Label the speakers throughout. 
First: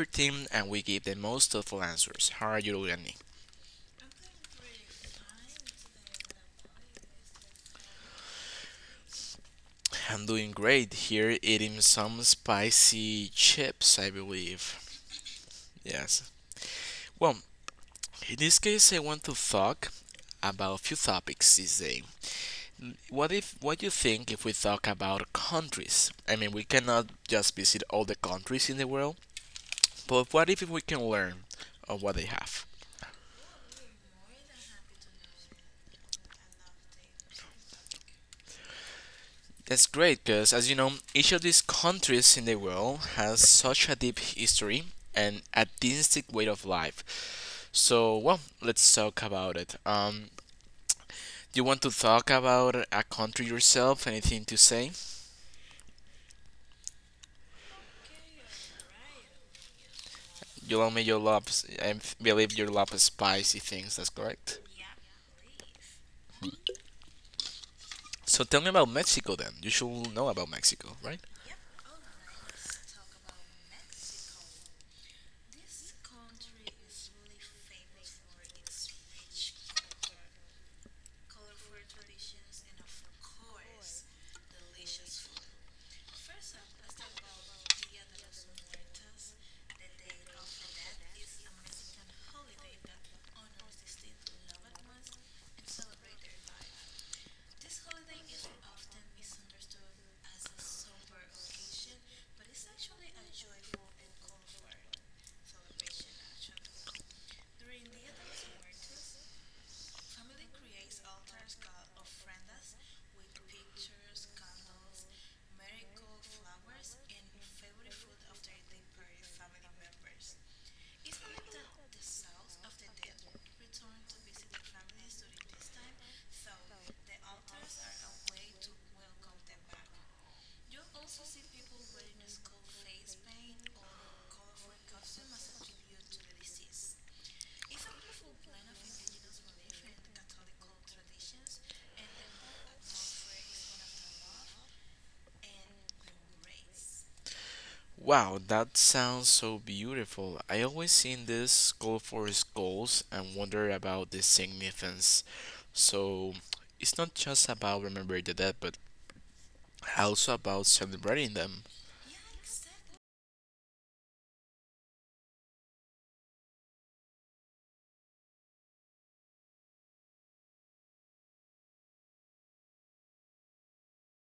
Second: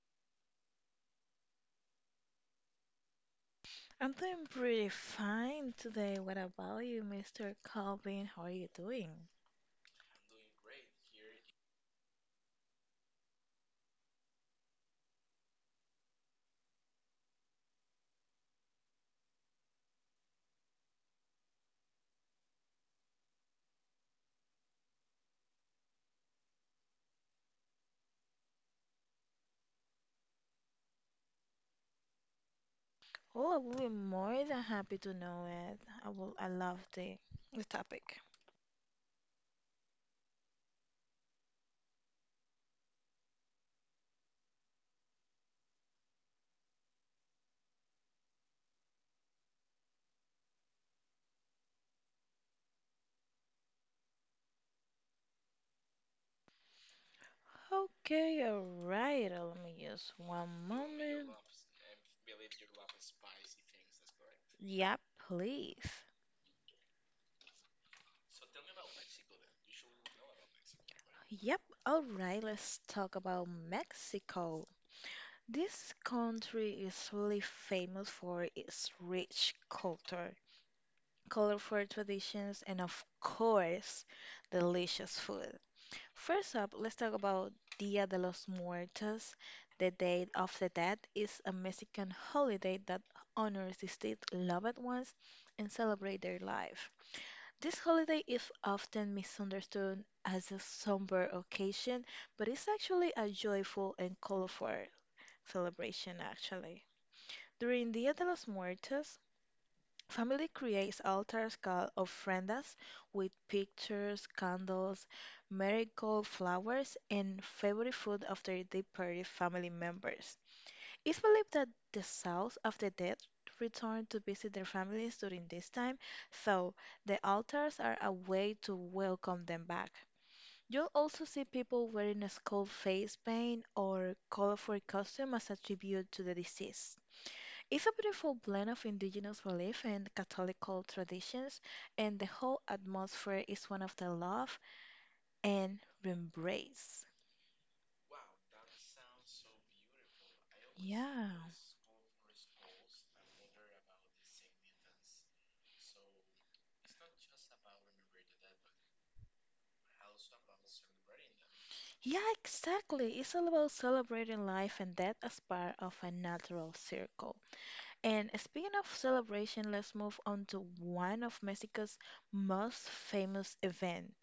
Speaker 1: everything and we give the most thoughtful answers. How are you doing, Andy?
Speaker 2: I'm doing pretty fine today. What about you, Mr. Calvin? How are you doing?
Speaker 1: I'm doing great here, eating some spicy chips, I believe. Yes. Well, in this case, I want to talk about a few topics this day. What you think if we talk about countries? I mean, we cannot just visit all the countries in the world, but what if we can learn of what they have?
Speaker 2: Oh, I will be more than happy to know it. I love the topic.
Speaker 1: That's great because, as you know, each of these countries in the world has such a deep history and a distinct way of life. So, well, let's talk about it. Do you want to talk about a country yourself? Anything to say?
Speaker 2: Okay, all right. Let me just one
Speaker 1: You love me, you
Speaker 2: moment.
Speaker 1: love, I believe you love spicy things. That's correct.
Speaker 2: Yep, please.
Speaker 1: So, tell me about Mexico then. You should know about Mexico, right?
Speaker 2: Yep, all right, let's talk about Mexico. This country is really famous for its rich culture, colorful traditions, and of course, delicious food. First up, let's talk about Dia de los Muertos. The Day of the Dead is a Mexican holiday that honors deceased loved ones and celebrate their life. This holiday is often misunderstood as a somber occasion, but it's actually a joyful and colorful celebration, actually. During Dia de los Muertos, family creates altars called ofrendas with pictures, candles, marigold flowers, and favorite food after departed family members. It's believed that the souls of the dead return to visit their families during this time, so the altars are a way to welcome them back. You'll also see people wearing a skull face paint or colorful costume as a tribute to the deceased. It's a beautiful blend of indigenous belief and Catholical traditions, and the whole atmosphere is one of the love and embrace.
Speaker 1: Wow, that sounds so beautiful. I always seen
Speaker 2: Yeah.
Speaker 1: this goal for goals and wonder about the significance. So it's not just about remembering the dead, but also about celebrating them.
Speaker 2: Yeah, exactly. It's all about celebrating life and death as part of a natural circle. And speaking of celebration, let's move on to one of Mexico's most famous event,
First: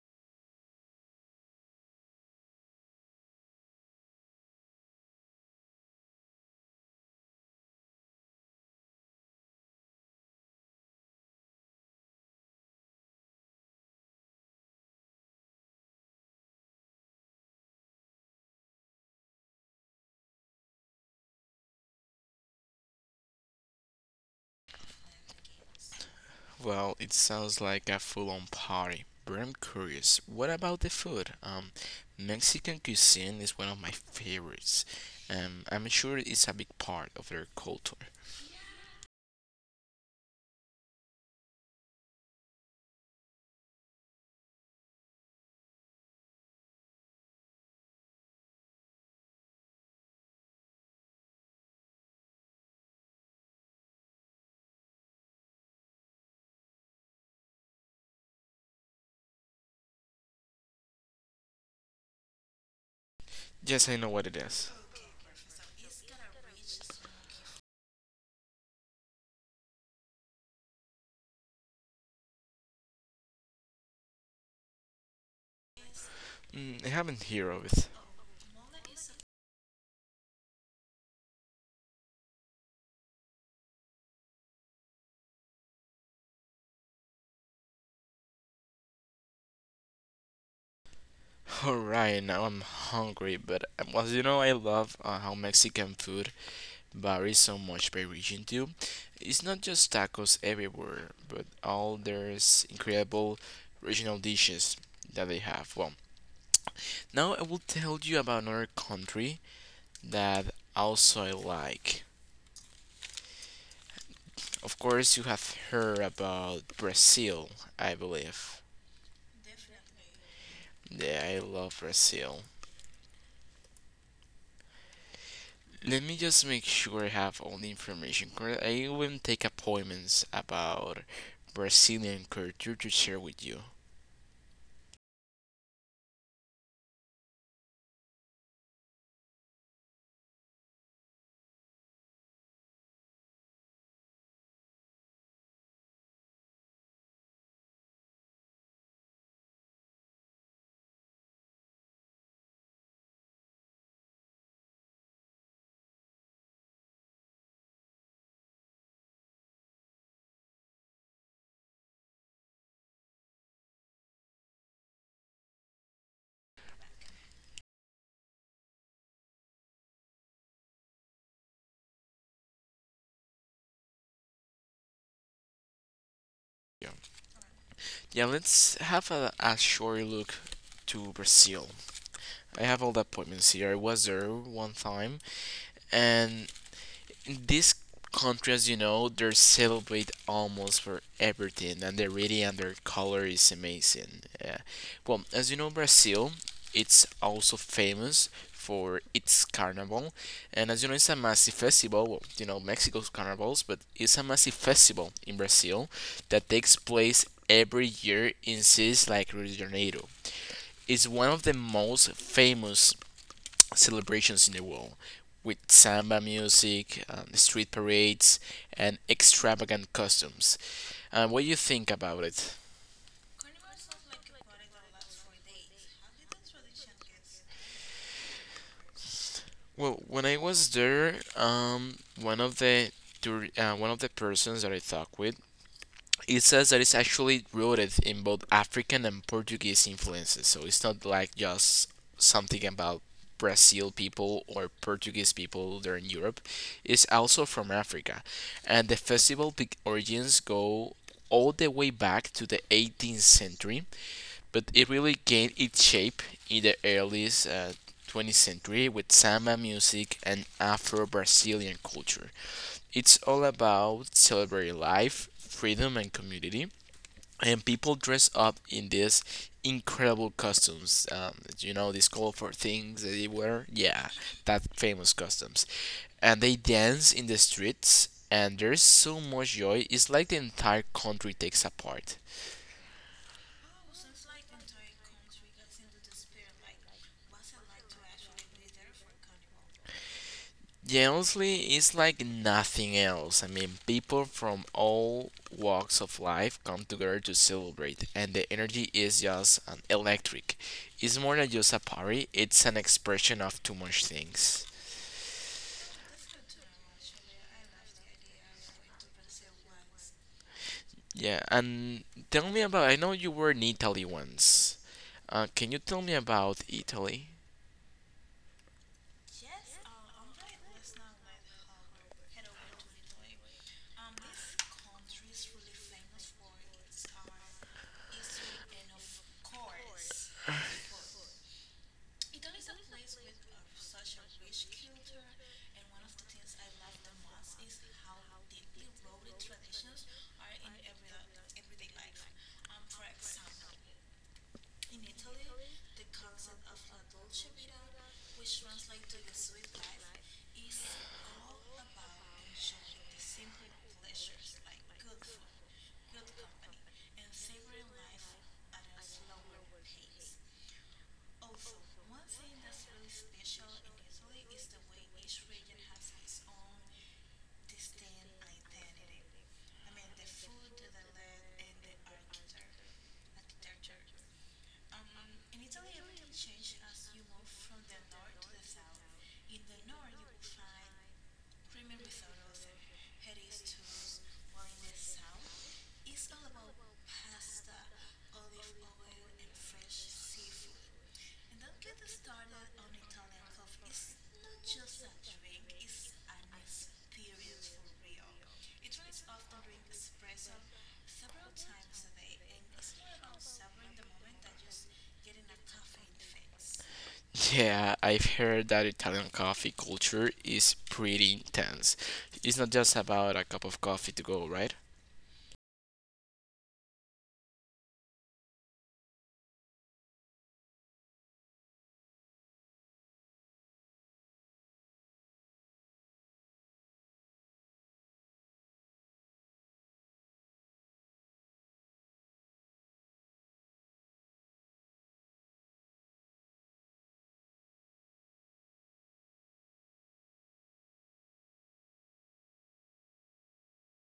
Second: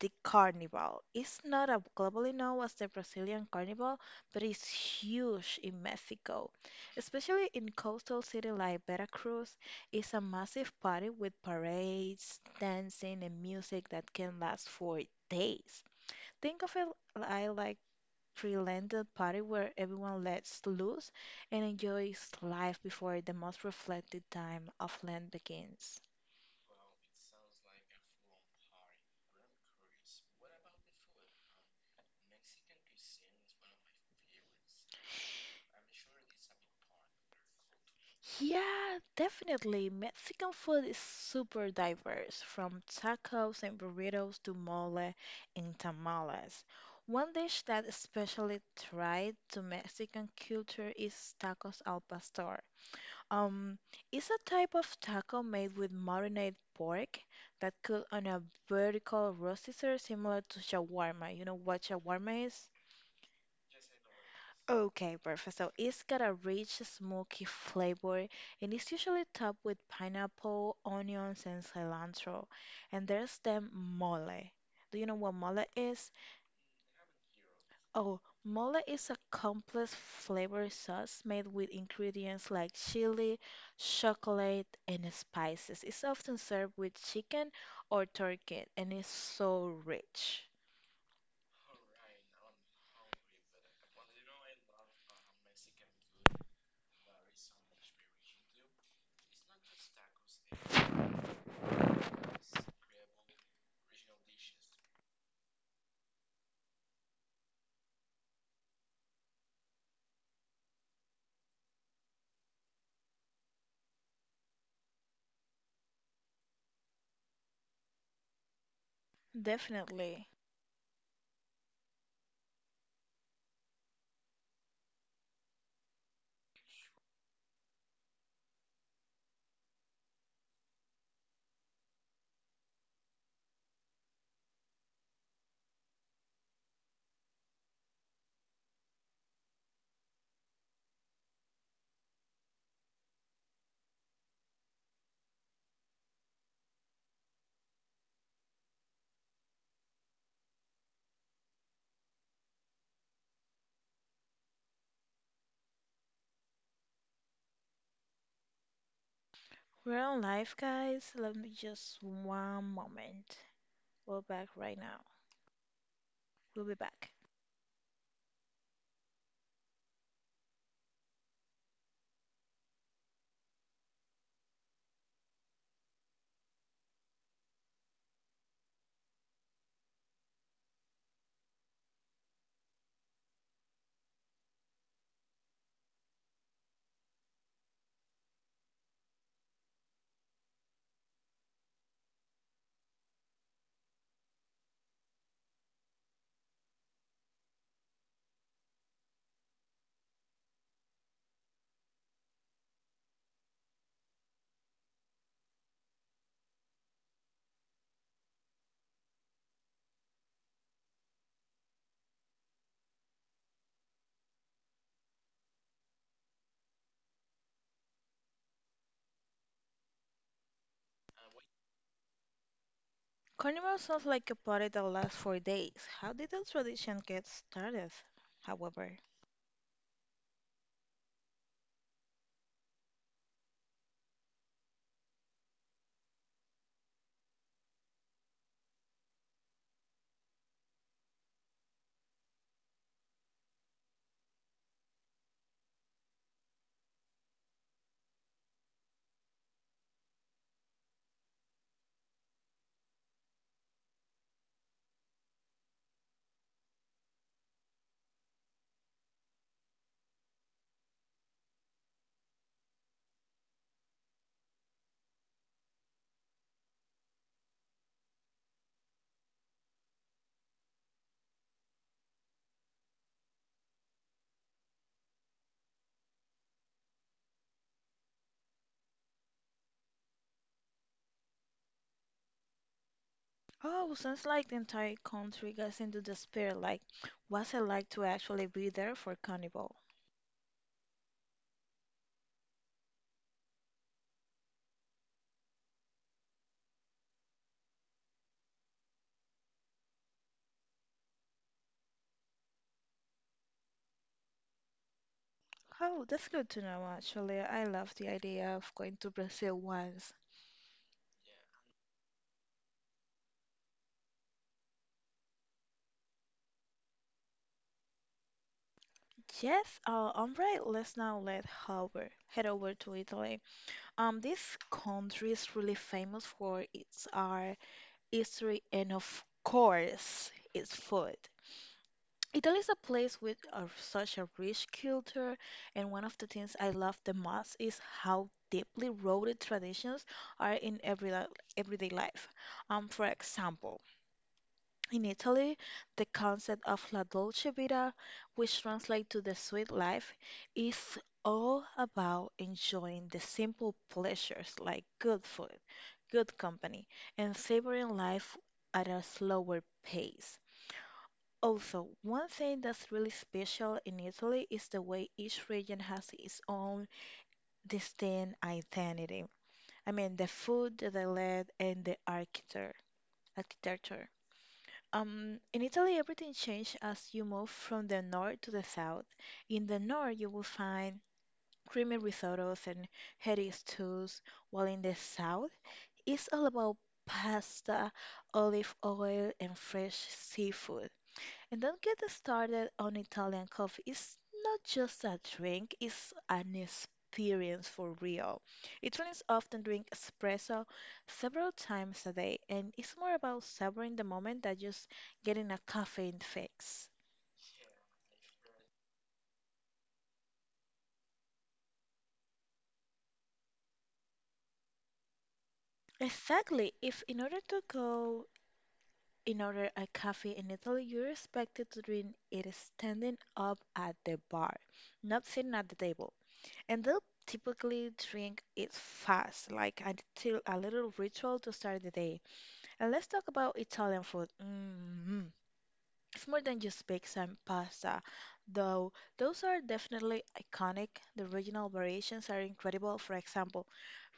Speaker 2: the carnival. It's not as globally known as the Brazilian carnival, but it's huge in Mexico. Especially in coastal cities like Veracruz, it's a massive party with parades, dancing, and music that can last for days. Think of it like pre-landed party where everyone lets loose and enjoys life before the most reflective time of land begins.
Speaker 1: Well, it sounds like a full-on party. But I'm curious, what about the food? Mexican cuisine is one of my favorites. I'm sure it's a big part of their culture.
Speaker 2: Yeah, definitely. Mexican food is super diverse, from tacos and burritos to mole and tamales. One dish that especially tied to Mexican culture is tacos al pastor. Um, it's a type of taco made with marinated pork that cooked on a vertical roaster similar to shawarma. You know what shawarma is?
Speaker 1: Yes, I know what it is.
Speaker 2: Okay, perfect. So it's got a rich, smoky flavor, and it's usually topped with pineapple, onions, and cilantro. And there's the mole. Do you know what mole is?
Speaker 1: Mm, I haven't heard of it.
Speaker 2: Oh, mole is a complex flavor sauce made with ingredients like chili, chocolate, and spices. It's often served with chicken or turkey, and it's so rich.
Speaker 1: All right, now I'm hungry, but well, I love how Mexican food varies so much by region too. It's not just tacos everywhere, but all there's incredible regional dishes that they have. Well, now I will tell you about another country that also I like. Of course, you have heard about Brazil, I believe.
Speaker 2: Definitely.
Speaker 1: Yeah, I love Brazil. Let me just make sure I have all the information correct. I will take appointments about Brazilian culture to share with you.
Speaker 2: We're on live, guys. Let me just one moment. We're back right now. We'll be back.
Speaker 1: Yeah, yeah, let's have a short look to Brazil. I have all the appointments here. I was there one time, and these countries, you know, they celebrate almost for everything, and they really and their color is amazing. Yeah. Well, as you know, Brazil, it's also famous for its carnival, and as you know, it's a massive festival. Well, you know, Mexico's carnivals, but it's a massive festival in Brazil that takes place every year in cities like Rio de Janeiro. It's one of the most famous celebrations in the world, with samba music, street parades, and extravagant costumes. What do you think about it?
Speaker 2: Carnival sounds like a party that lasts for days. How did the tradition get started, however?
Speaker 1: Well, when I was there, one of the one of the persons that I talked with it says that it's actually rooted in both African and Portuguese influences. So it's not like just something about Brazil people or Portuguese people there in Europe. It's also from Africa. And the origins go all the way back to the 18th century, but it really gained its shape in the early 20th century with samba music and Afro Brazilian culture. It's all about celebrating life, freedom, and community and people dress up in these incredible costumes. You know these colorful things that they wear. Yeah, that famous costumes, and they dance in the streets. And there's so much joy. It's like the entire country takes apart.
Speaker 2: Oh, sounds like the entire country gets into the spirit. Like, what's it like to actually be there for Carnival?
Speaker 1: Yeah, honestly, it's like nothing else. I mean, people from all walks of life come together to celebrate, and the energy is just electric. It's more than just a party, it's an expression of too much things.
Speaker 2: Oh, that's good to know, actually. I love the idea of going to Brazil once.
Speaker 1: Yeah, and tell me about. I know you were in Italy once. Can you tell me about Italy?
Speaker 2: Yes, all right, let's now let Howard head over to Italy. This country is really famous for its art, history, and of course, its food. Italy is a place with such a rich culture, and one of the things I love the most is how deeply rooted traditions are in everyday life. For example, in Italy, the concept of la dolce vita, which translates to the sweet life, is all about enjoying the simple pleasures like good food, good company, and savoring life at a slower pace. Also, one thing that's really special in Italy is the way each region has its own distinct identity. I mean, the food, the land, and the architecture. Architecture. In Italy, everything changed as you move from the north to the south. In the north, you will find creamy risottos and heady stews, while in the south, it's all about pasta, olive oil, and fresh seafood. And don't get us started on Italian coffee. It's not just a drink, it's an experience for real. Italians often drink espresso several times a day, and it's more about savoring the moment than just getting a caffeine fix.
Speaker 1: Yeah, I've heard that Italian coffee culture is pretty intense. It's not just about a cup of coffee to go, right?
Speaker 2: Exactly. If in order to go In order a coffee in Italy, you're expected to drink it standing up at the bar, not sitting at the table. And they'll typically drink it fast, like until a little ritual to start the day. And let's talk about Italian food. It's more than just bakes and pasta, though those are definitely iconic. The regional variations are incredible. For example,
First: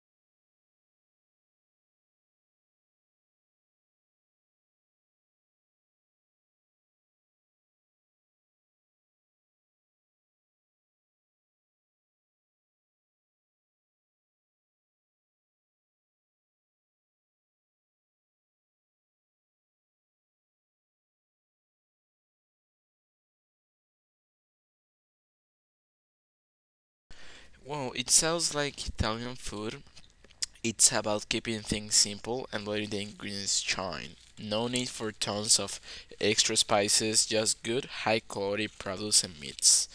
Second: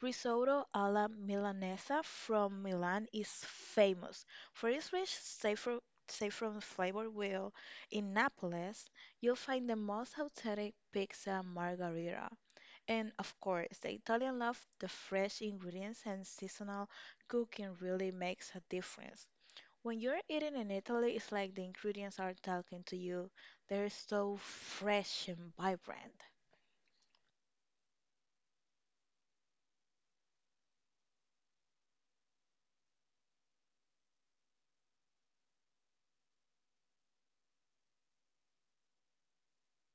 Speaker 2: risotto alla Milanese from Milan is famous for its rich saffron flavor, while in Naples, you'll find the most authentic pizza margherita. And of course, the Italian love the fresh ingredients and seasonal cooking really makes a difference. When you're eating in Italy, it's like the ingredients are talking to you. They're so fresh and vibrant.
Speaker 1: Well, it sounds like Italian food. It's about keeping things simple and letting the ingredients shine. No need for tons of extra spices, just good, high quality produce and meats.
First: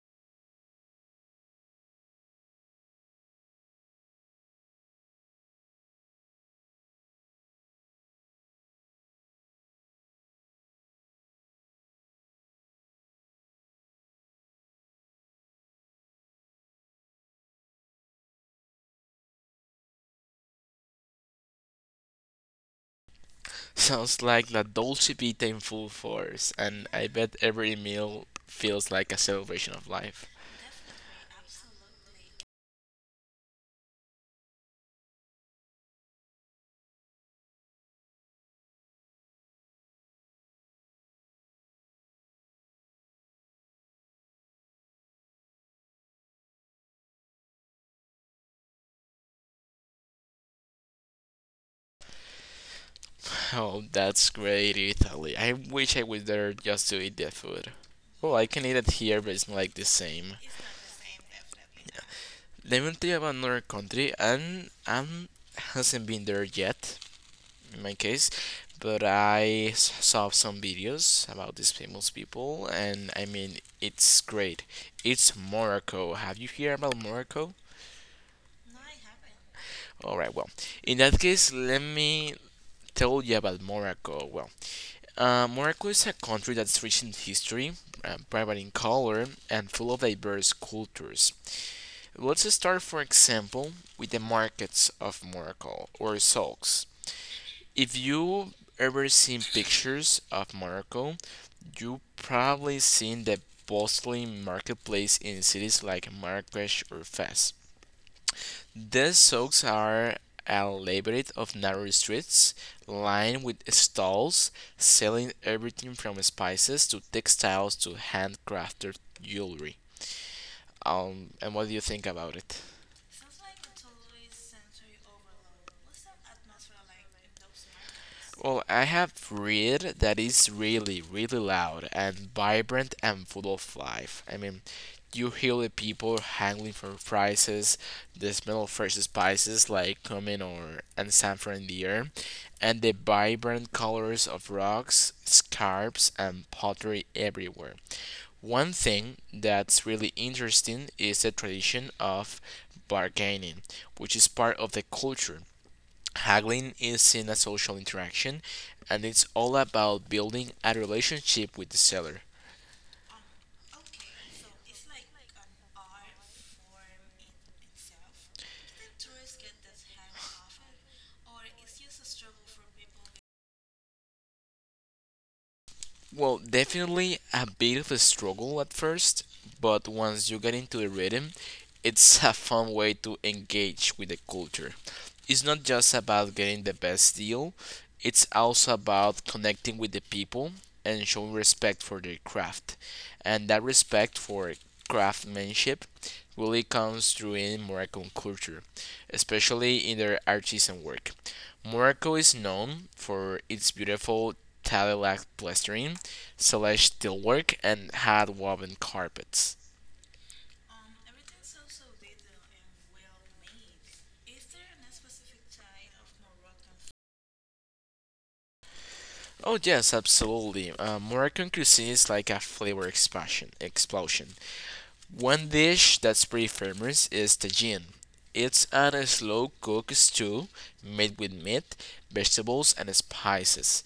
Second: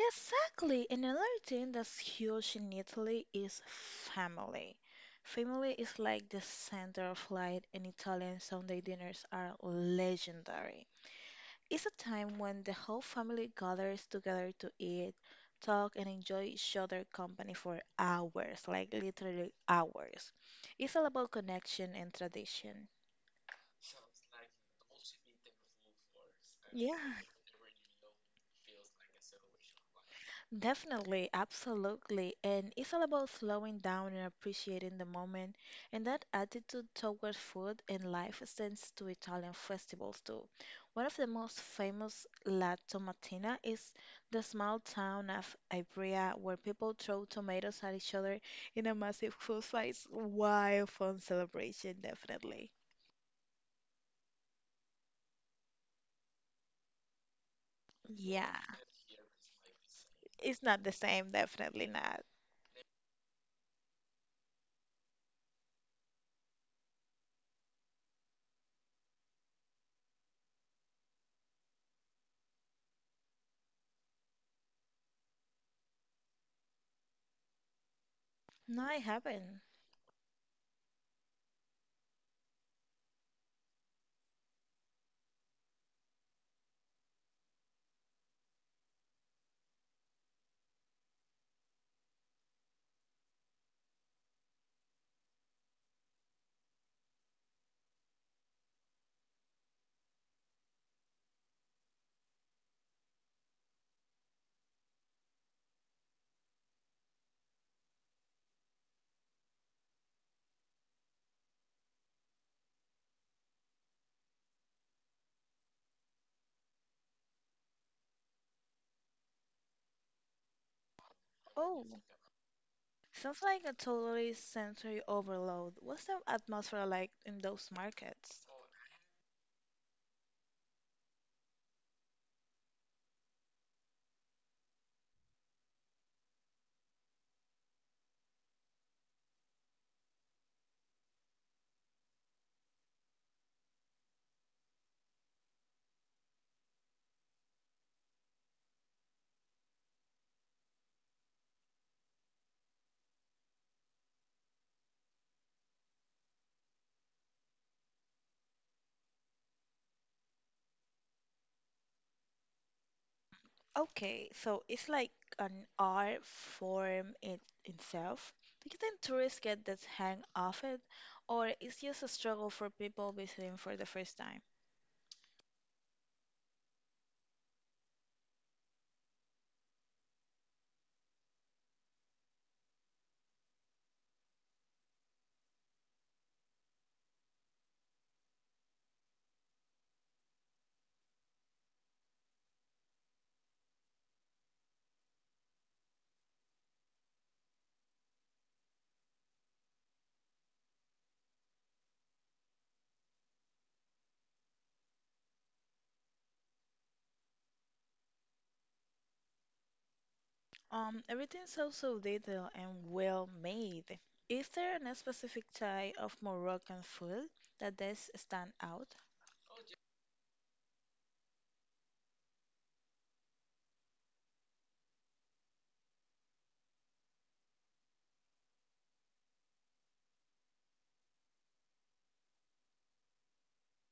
Speaker 2: Exactly. And another thing that's huge in Italy is family. Family is like the center of light, and Italian Sunday dinners are legendary. It's a time when the whole family gathers together to eat, talk, and enjoy each other's company for hours, like literally hours. It's all about connection and tradition.
Speaker 1: Sounds like La Dolce Vita in full force, and
Speaker 2: Yeah.
Speaker 1: I bet every meal feels like a celebration of life.
Speaker 2: Definitely, absolutely. And it's all about slowing down and appreciating the moment. And that attitude toward food and life extends to Italian festivals too. One of the most famous, La Tomatina, is the small town of Ivrea where people throw tomatoes at each other in a massive food fight. It's wild fun celebration, definitely.
Speaker 1: Oh, that's great, Italy. I wish I was there just to eat their food. Well, I
Speaker 2: Yeah,
Speaker 1: can eat it here, but it's not like the same.
Speaker 2: it's not the same, definitely not.
Speaker 1: Let me tell you about another country, and I hasn't been there yet, in my case, but I saw some videos about these famous people, and I mean, it's great. It's Morocco. Have you heard about Morocco?
Speaker 2: No, I haven't.
Speaker 1: All right, well, in that case, let me tell you about Morocco. Well, Morocco is a country that's rich in history, vibrant in color, and full of diverse cultures. Let's start, for example, with the markets of Morocco or souks. If you ever seen pictures of Morocco, you probably seen the bustling marketplace in cities like Marrakesh or Fez. These souks are elaborate of narrow streets lined with stalls selling everything from spices to textiles to handcrafted jewelry. And what do you
Speaker 2: Oh.
Speaker 1: think about it?
Speaker 2: Sounds like a totally sensory overload. What's the atmosphere like in those markets?
Speaker 1: Well, I have read that it's really, really loud and vibrant and full of life. I mean, you hear the people hangling for prices, the smell of fresh spices like cumin or and samphire in the air, and the vibrant colors of rocks, scarps, and pottery everywhere. One thing that's really interesting is the tradition of bargaining, which is part of the culture. Haggling is seen as social interaction and it's all about building a relationship with the seller.
Speaker 2: Okay, so it's like an art form in itself. Do you think tourists get this hang of it, or it's just a struggle for people visiting for the first time?
Speaker 1: Well, definitely a bit of a struggle at first, but once you get into the rhythm, it's a fun way to engage with the culture. It's not just about getting the best deal, it's also about connecting with the people and showing respect for their craft. And that respect for craftsmanship really comes through in Moroccan culture, especially in their artisan work. Morocco is known for its beautiful tile-like plastering, celeste steelwork, and hand-woven carpets.
Speaker 2: Everything's so detailed and well made. Is there a specific type of Moroccan food that does stand out?
Speaker 1: Oh yes, absolutely. Moroccan cuisine is like a flavor expansion explosion. One dish that's pretty famous is tagine. It's a slow cooked stew made with meat, vegetables, and spices.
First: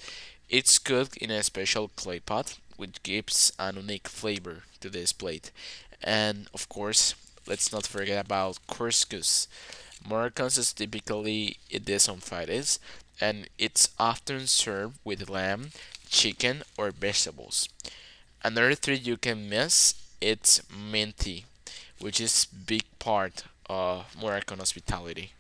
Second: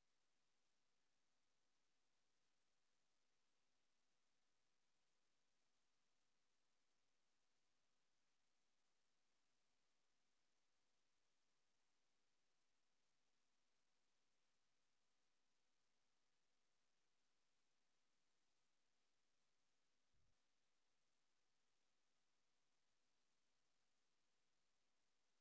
Speaker 1: It's cooked in a special clay pot, which gives an unique flavor to this plate. And of course, let's not forget about couscous. Moroccans is typically eat this on Fridays, and it's often served with lamb, chicken, or vegetables. Another thing you can miss it's minty, which is big part of Moroccan hospitality.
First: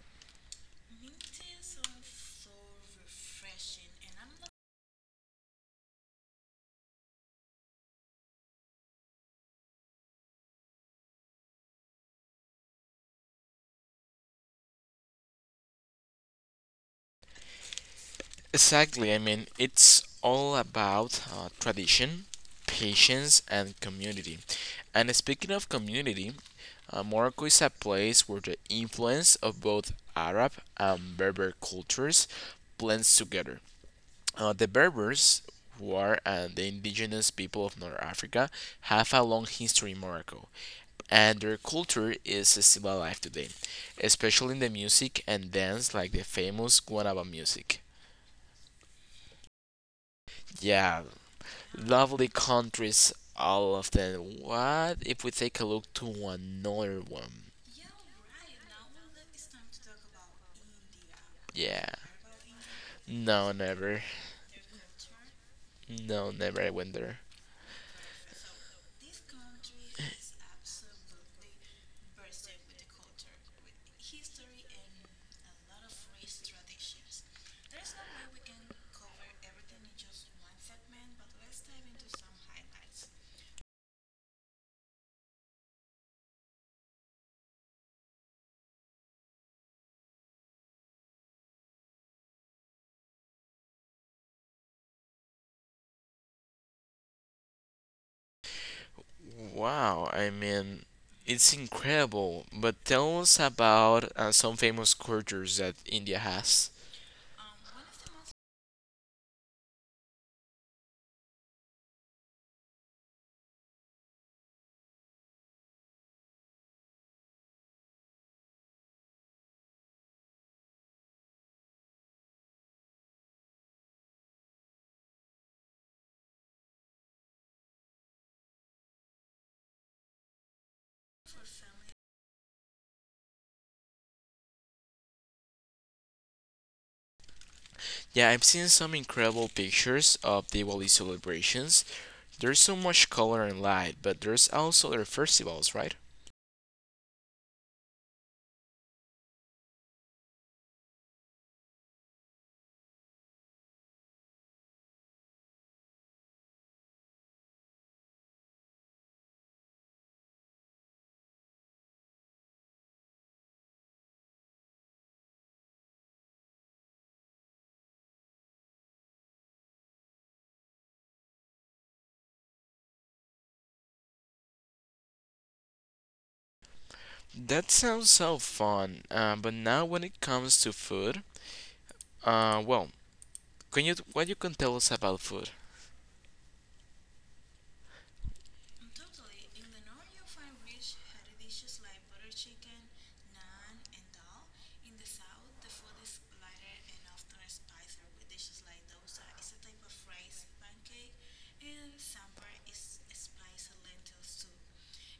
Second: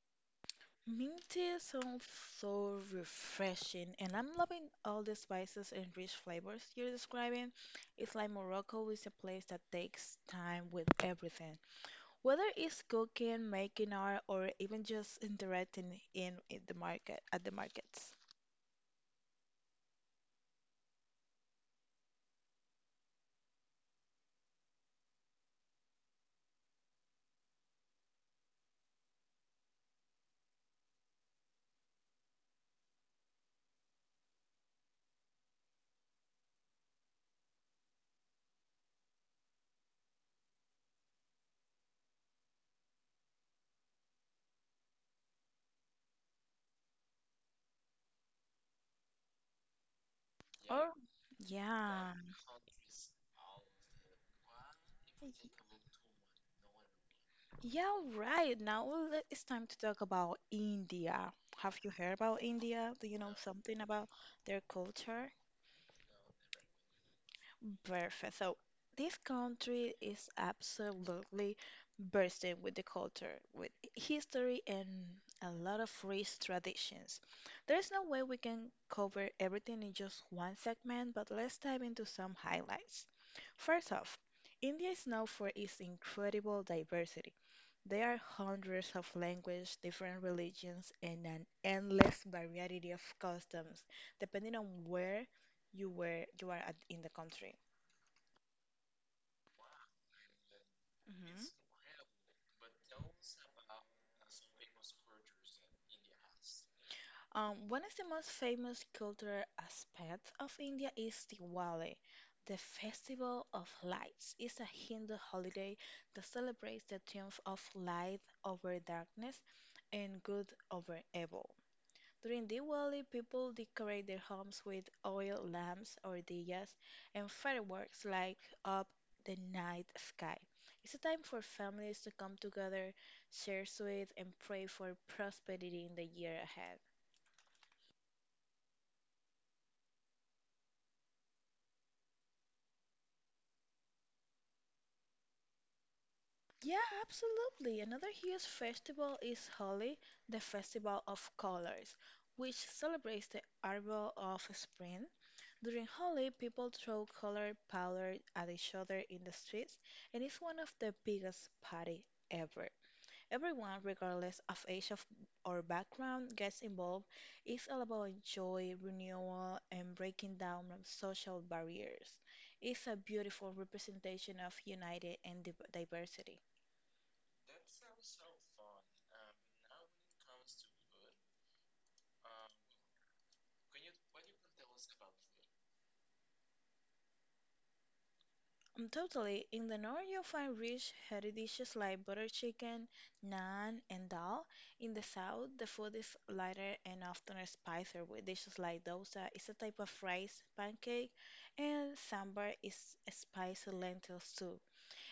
Speaker 2: Mint tea sounds so refreshing, and I'm loving all the spices and rich flavors you're describing. It's like Morocco is a place that takes time with everything. Whether it's cooking, making art, or even just interacting in the market at the markets.
Speaker 1: Exactly. I mean, it's all about tradition, patience, and community. And speaking of community, Morocco is a place where the influence of both Arab and Berber cultures blends together. The Berbers, who are the indigenous people of North Africa, have a long history in Morocco, and their culture is still alive today, especially in the music and dance, like the famous Guanaba music.
Speaker 2: Or,
Speaker 1: Yeah,
Speaker 2: yeah.
Speaker 1: lovely countries, all of them. What if we take a look to another one?
Speaker 2: Yeah, right. Now it's time to talk about India. Have
Speaker 1: Yeah.
Speaker 2: you heard about India? Do you know
Speaker 1: No,
Speaker 2: something
Speaker 1: never.
Speaker 2: about their culture?
Speaker 1: No, never. I went there.
Speaker 2: Perfect. So this country is absolutely bursting with the culture, with history, and a lot of rich traditions. There's no way we can cover everything in just one segment, but let's dive into some highlights. First off, India is known for its incredible diversity. There are hundreds of languages, different religions, and an endless variety of customs, depending on where you are at in the country.
Speaker 1: Wow. I mean,
Speaker 2: hmm
Speaker 1: it's incredible. But tell us about some famous cultures that India has.
Speaker 2: One of the most famous cultural aspects of India is Diwali. The Festival of Lights is a Hindu holiday that celebrates the triumph of light over darkness and good over evil. During Diwali, people decorate their homes with oil lamps or diyas and fireworks light up the night sky. It's a time for families to come together, share sweets, and pray for prosperity in the year ahead.
Speaker 1: Yeah, I've seen some incredible pictures of Diwali celebrations. There's so much color and light, but there's also their festivals, right?
Speaker 2: Yeah, absolutely. Another huge festival is Holi, the Festival of Colors, which celebrates the arrival of spring. During Holi, people throw colored powder at each other in the streets, and it's one of the biggest party ever. Everyone, regardless of or background, gets involved. It's all about joy, renewal, and breaking down of social barriers. It's a beautiful representation of unity and diversity.
Speaker 1: That sounds so fun, but now when it comes to food, well, can you what you can tell us about food?
Speaker 2: Totally. In the north, you'll find rich, hearty dishes like butter chicken, naan, and dal. In the south, the food is lighter and often spicier with dishes like dosa. It's a type of rice, pancake, and sambar is a spicy lentil soup.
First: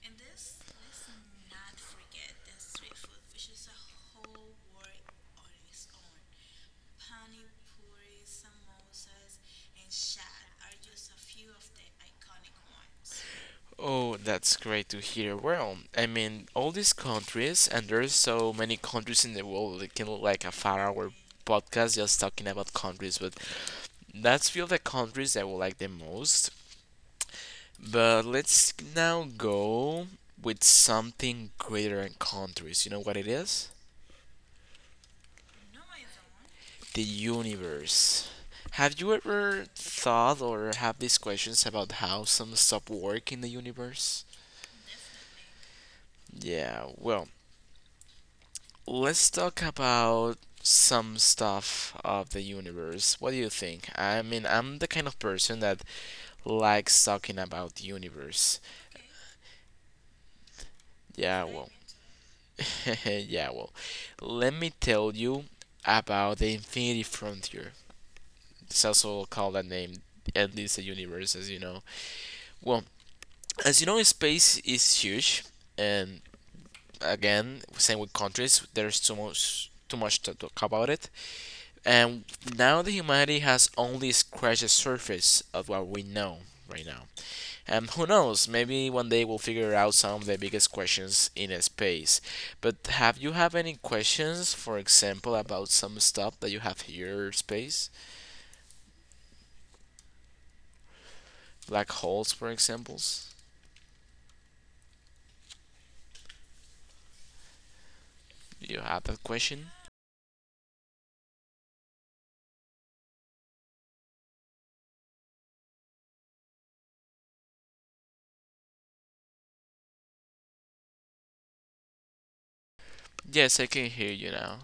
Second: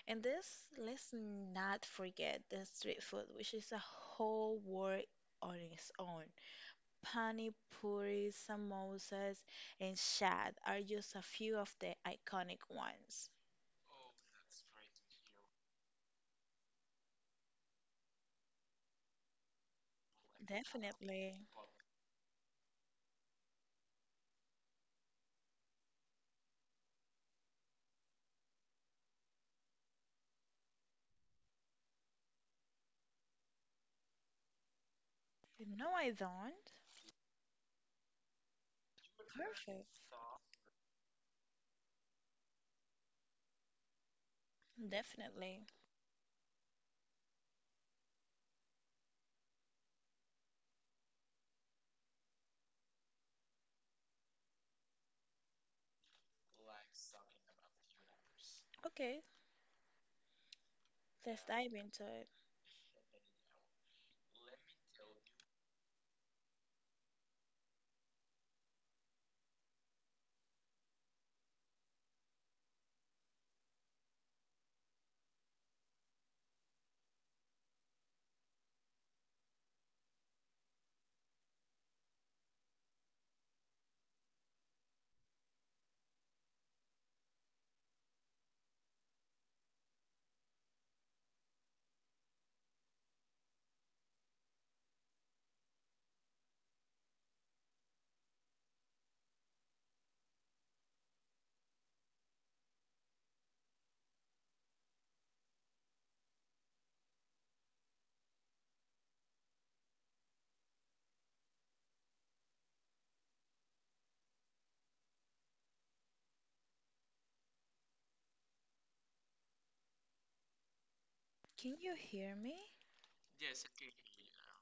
Speaker 2: And this, let's not forget the street food, which is a whole world on its own. Pani puris, samosas, and shad are just a few of the iconic ones.
Speaker 1: Oh, that's great to hear. Well, I mean, all these countries, and there's so many countries in the world. It can look like a far hour
Speaker 2: Definitely.
Speaker 1: podcast just talking about countries, but that's few of the countries I would like the most. But let's now go with something greater than countries. You know what it is?
Speaker 2: No, I don't.
Speaker 1: The universe. Have you ever
Speaker 2: Perfect.
Speaker 1: thought or have these questions about how some stuff work in the universe?
Speaker 2: Definitely.
Speaker 1: Yeah, well, let's talk about some stuff of the universe. What do you think? I mean, I'm the kind of person that likes talking about the universe.
Speaker 2: Okay,
Speaker 1: Yeah,
Speaker 2: let's
Speaker 1: well.
Speaker 2: dive into it.
Speaker 1: Yeah, well. Let me tell you about the Infinity Frontier. It's also called that name, at least the universe, as you know. Well, as you know, space is huge, and again, same with countries. There's too much to talk about it. And now the humanity has only scratched the surface of what we know right now. And who knows, maybe one day we'll figure out some of the biggest questions in space. But have you have any questions, for example, about some stuff that you have here in space? Black holes, for examples? You have that question?
Speaker 2: Can you hear me?
Speaker 1: Yes, I can hear you now.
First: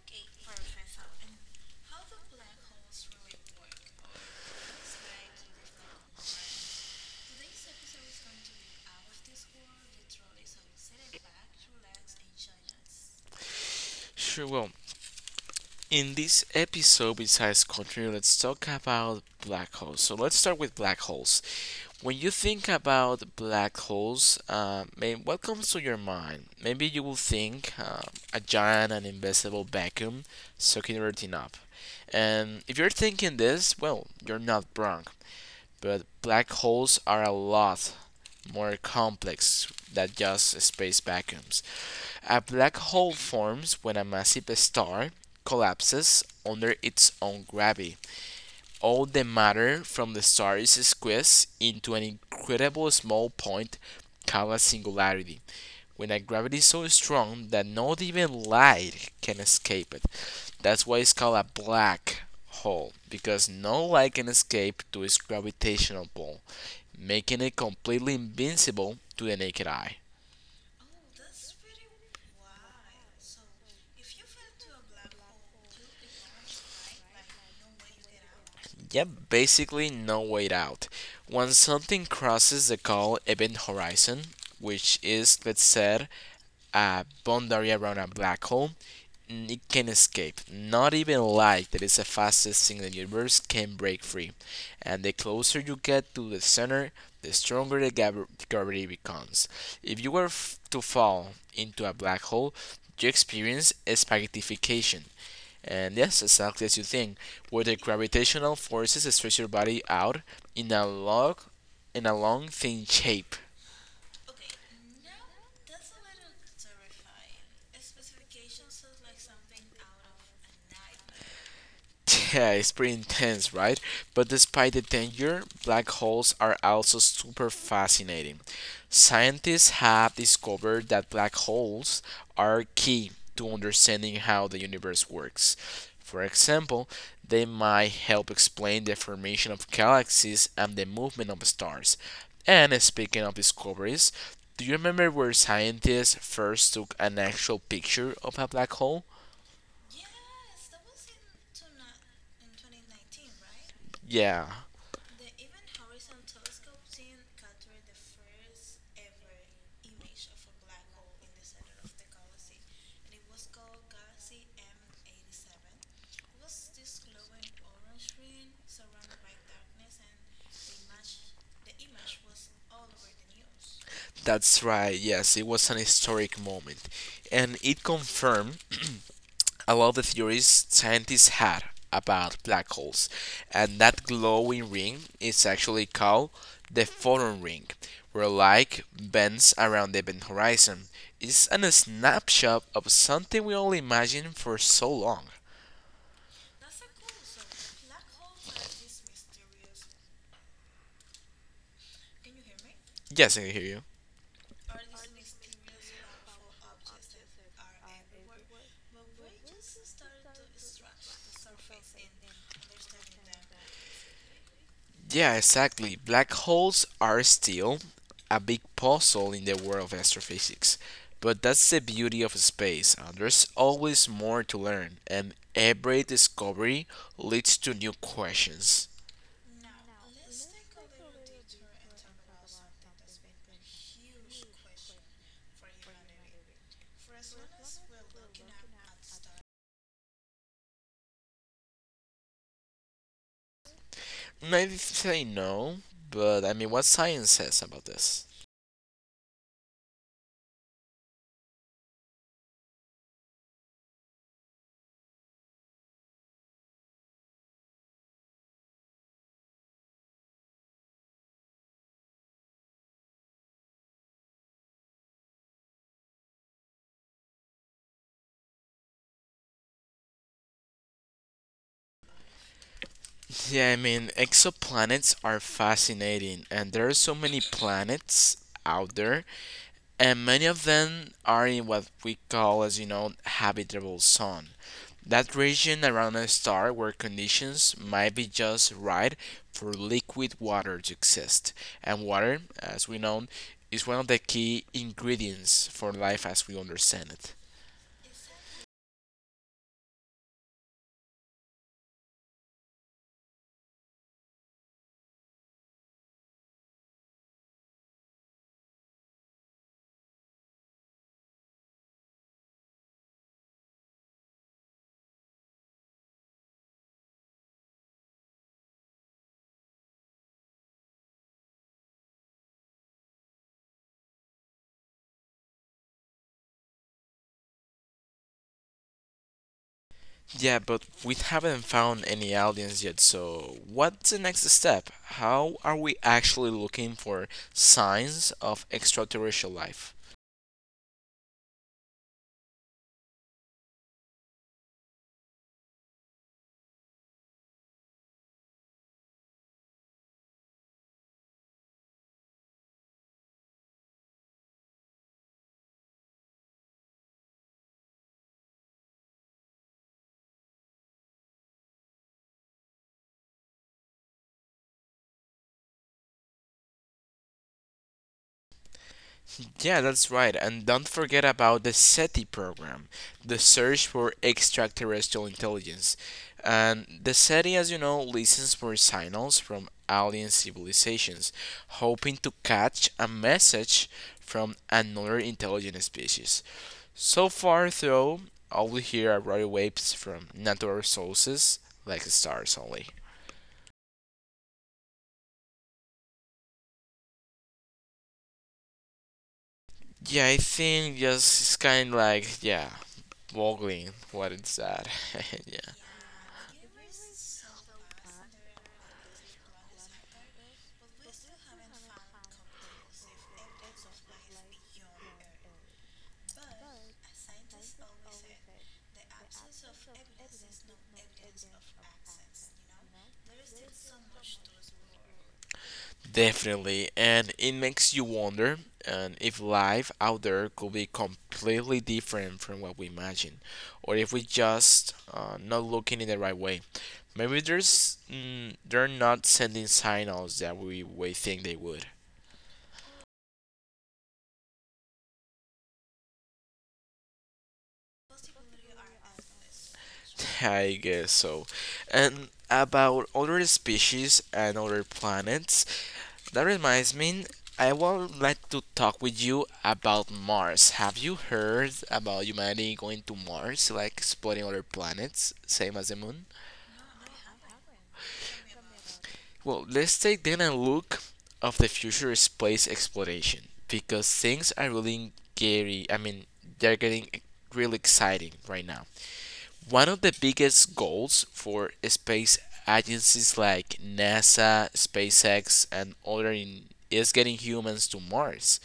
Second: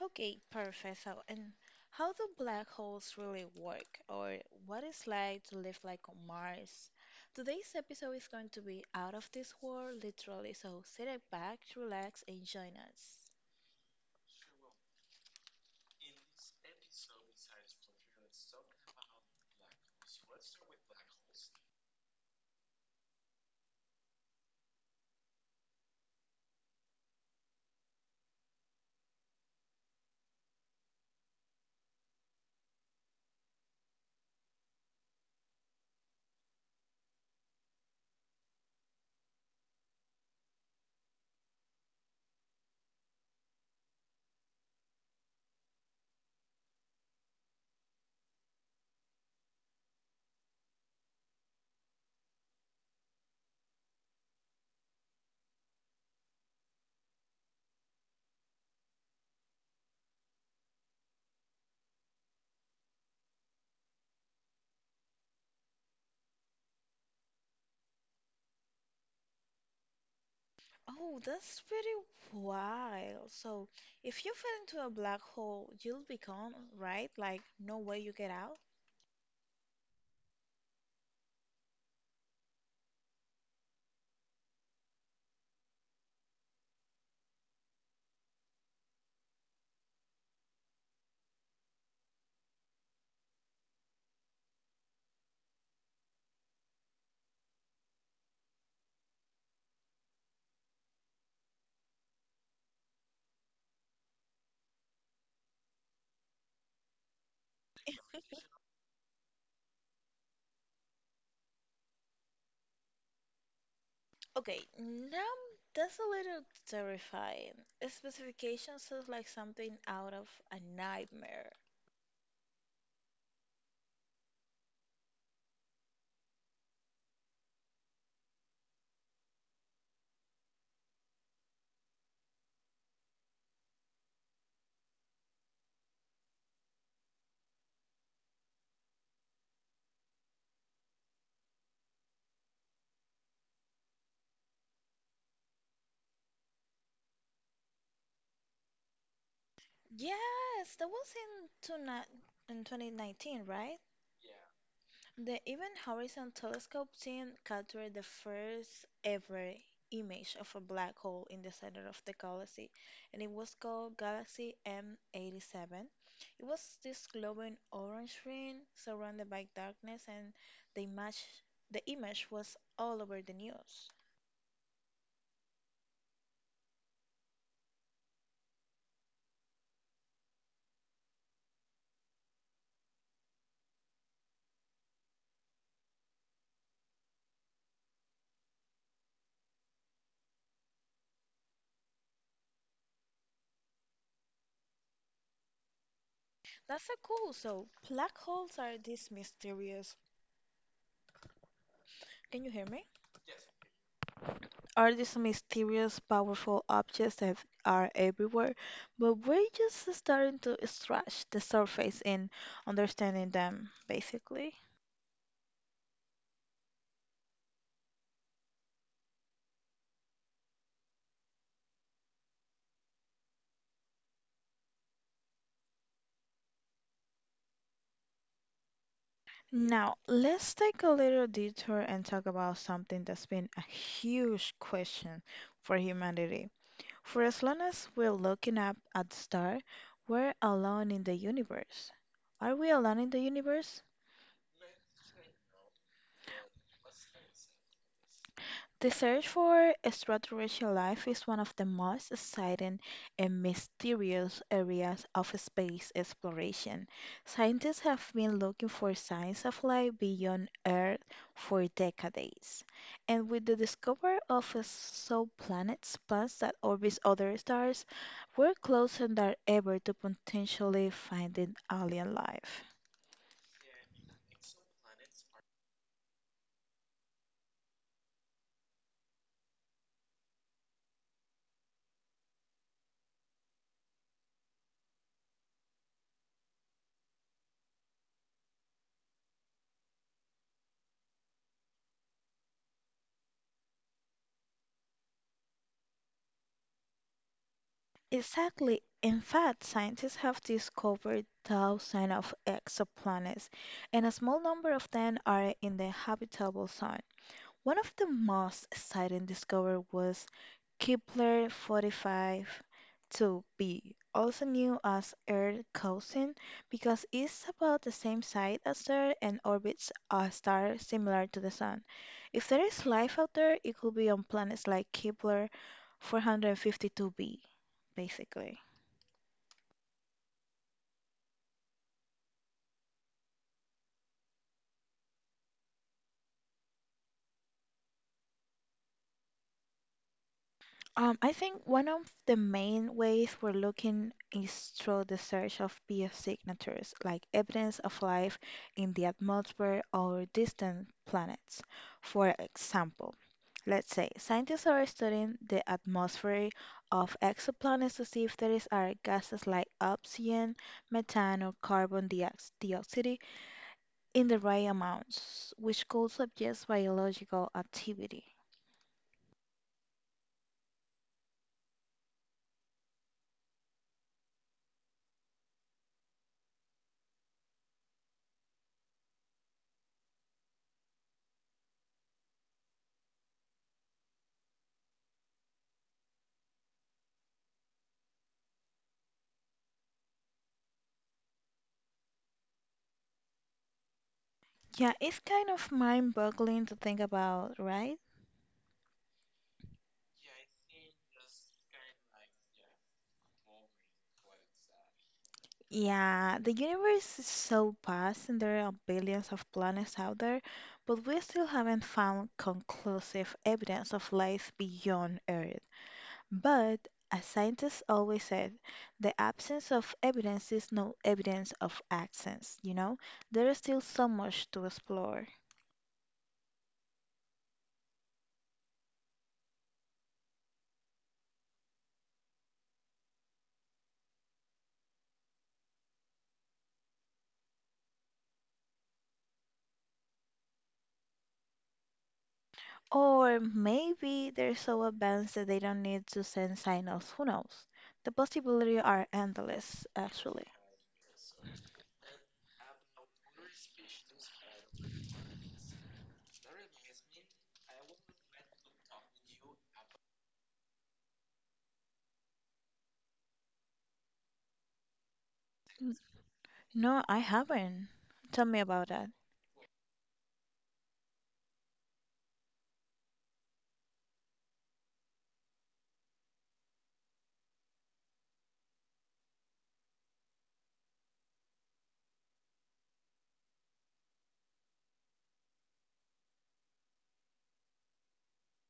Speaker 2: Okay, perfect. So, and how do black holes really work, or what it's like to live like on Mars? Today's episode is going to be out of this world, literally, so sit it back, relax, and join us.
Speaker 1: Sure, well, in this episode, besides continue, let's talk about black holes. So let's start with black holes. When you think about black holes, man, what comes to your mind? Maybe you will think a giant and invisible vacuum sucking everything up. And if you're thinking this, well, you're not wrong. But black holes are a lot more complex than just space vacuums. A black hole forms when a massive star collapses under its own gravity. All the matter from the star is squeezed into an incredible small point called a singularity, when a gravity is so strong that not even light can escape it. That's why it's called a black hole, because no light can escape to its gravitational pull, making it completely invincible to the naked eye.
Speaker 2: Oh, that's very wild. So, if you fell into a black hole, you'll be gone, right? Like, no way you get out?
Speaker 1: Yep, basically no way out. When something crosses the call event horizon, which is, let's say, a boundary around a black hole, it can escape. Not even light, that is the fastest thing in the universe, can break free. And the closer you get to the center, the stronger the gravity becomes. If you were to fall into a black hole, you experience spaghettification, and yes, exactly as you think, where the gravitational forces stretch your body out in a long, in a long, thin shape.
Speaker 2: Okay, now that's a little terrifying. A specification sounds like something out of a nightmare.
Speaker 1: Yeah, it's pretty intense, right? But despite the danger, black holes are also super fascinating. Scientists have discovered that black holes are key to understanding how the universe works. For example, they might help explain the formation of galaxies and the movement of stars. And speaking of discoveries, do you remember where scientists first took an actual picture of a black hole?
Speaker 2: Yes, that was tonight in 2019, right?
Speaker 1: Yeah.
Speaker 2: The Event Horizon Telescope team captured the first ever image of a black hole in the center of the galaxy, and it was called Galaxy M87. It was this glowing orange ring surrounded by darkness, and the image, the image was all over the news.
Speaker 1: That's right, yes, it was an historic moment. And it confirmed a lot of the theories scientists had about black holes. And that glowing ring is actually called the photon ring, where light bends around the event horizon. It's a snapshot of something we only imagined for so long.
Speaker 2: That's so cool. So, black holes are this mysterious. Can you hear me?
Speaker 1: Yes, I can hear you.
Speaker 2: Are these mysterious, powerful objects that are everywhere, but we're just starting to scratch the surface in understanding them, basically.
Speaker 1: Yeah, exactly. Black holes are still a big puzzle in the world of astrophysics. But that's the beauty of space, and there's always more to learn, and every discovery leads to new questions.
Speaker 2: Now, let's take a little detour and talk about something that's been a huge question for humanity. For as long as we're looking up at the star, we're alone in the universe. Are we alone in the universe?
Speaker 1: Maybe say no, but I mean, what science says about this?
Speaker 2: The search for extraterrestrial life is one of the most exciting and mysterious areas of space exploration. Scientists have been looking for signs of life beyond Earth for decades. And with the discovery of exoplanets, planets that orbit other stars, we're closer than ever to potentially finding alien life.
Speaker 1: Yeah, I mean, exoplanets are fascinating, and there are so many planets out there, and many of them are in what we call, as you know, habitable zone. That region around a star where conditions might be just right for liquid water to exist. And water, as we know, is one of the key ingredients for life as we understand it.
Speaker 2: Exactly. In fact, scientists have discovered thousands of exoplanets, and a small number of them are in the habitable zone. One of the most exciting discoveries was Kepler 452b, also known as Earth Cousin, because it's about the same size as Earth and orbits a star similar to the Sun. If there is life out there, it could be on planets like Kepler 452b, basically.
Speaker 1: Yeah, but we haven't found any aliens yet, so what's the next step? How are we actually looking for signs of extraterrestrial life?
Speaker 2: I think one of the main ways we're looking is through the search of PF signatures, like evidence of life in the atmosphere or distant planets. For example, let's say scientists are studying the atmosphere of exoplanets to see if there is are gases like oxygen, methane, or carbon dioxide in the right amounts, which could suggest biological activity.
Speaker 1: Yeah, that's right, and don't forget about the SETI program, the search for extraterrestrial intelligence. And the SETI, as you know, listens for signals from alien civilizations, hoping to catch a message from another intelligent species. So far, though, all we hear are radio waves from natural sources, like stars only.
Speaker 2: Yeah, it's kind of mind-boggling to think about, right?
Speaker 1: Yeah, I think just it's kind of like, yeah, boggling. What is that? Yeah,
Speaker 2: Yeah, the universe is so vast and there are billions of planets out there, but we still haven't found conclusive evidence of life beyond Earth. But, as scientists always said, the absence of evidence is no evidence of absence, you know? There is still so much to explore.
Speaker 1: definitely. And it makes you wonder and if life out there could be completely different from what we imagine, or if we just not looking in the right way. Maybe they're not sending signals that we think they would.
Speaker 2: Or maybe they're so advanced that they don't need to send signals. Who knows? The possibilities are endless, actually.
Speaker 1: I guess so. And about other species and other planets, that reminds me, I would like to talk with you about Mars. Have you heard about humanity going to Mars, like exploring other planets, same as the moon?
Speaker 2: No, I haven't. Tell me about that.
Speaker 1: Well, let's take then a look of the future space exploration because things are really scary. I mean, they're getting really exciting right now. One of the biggest goals for space agencies like NASA, SpaceX, and others is getting humans to Mars.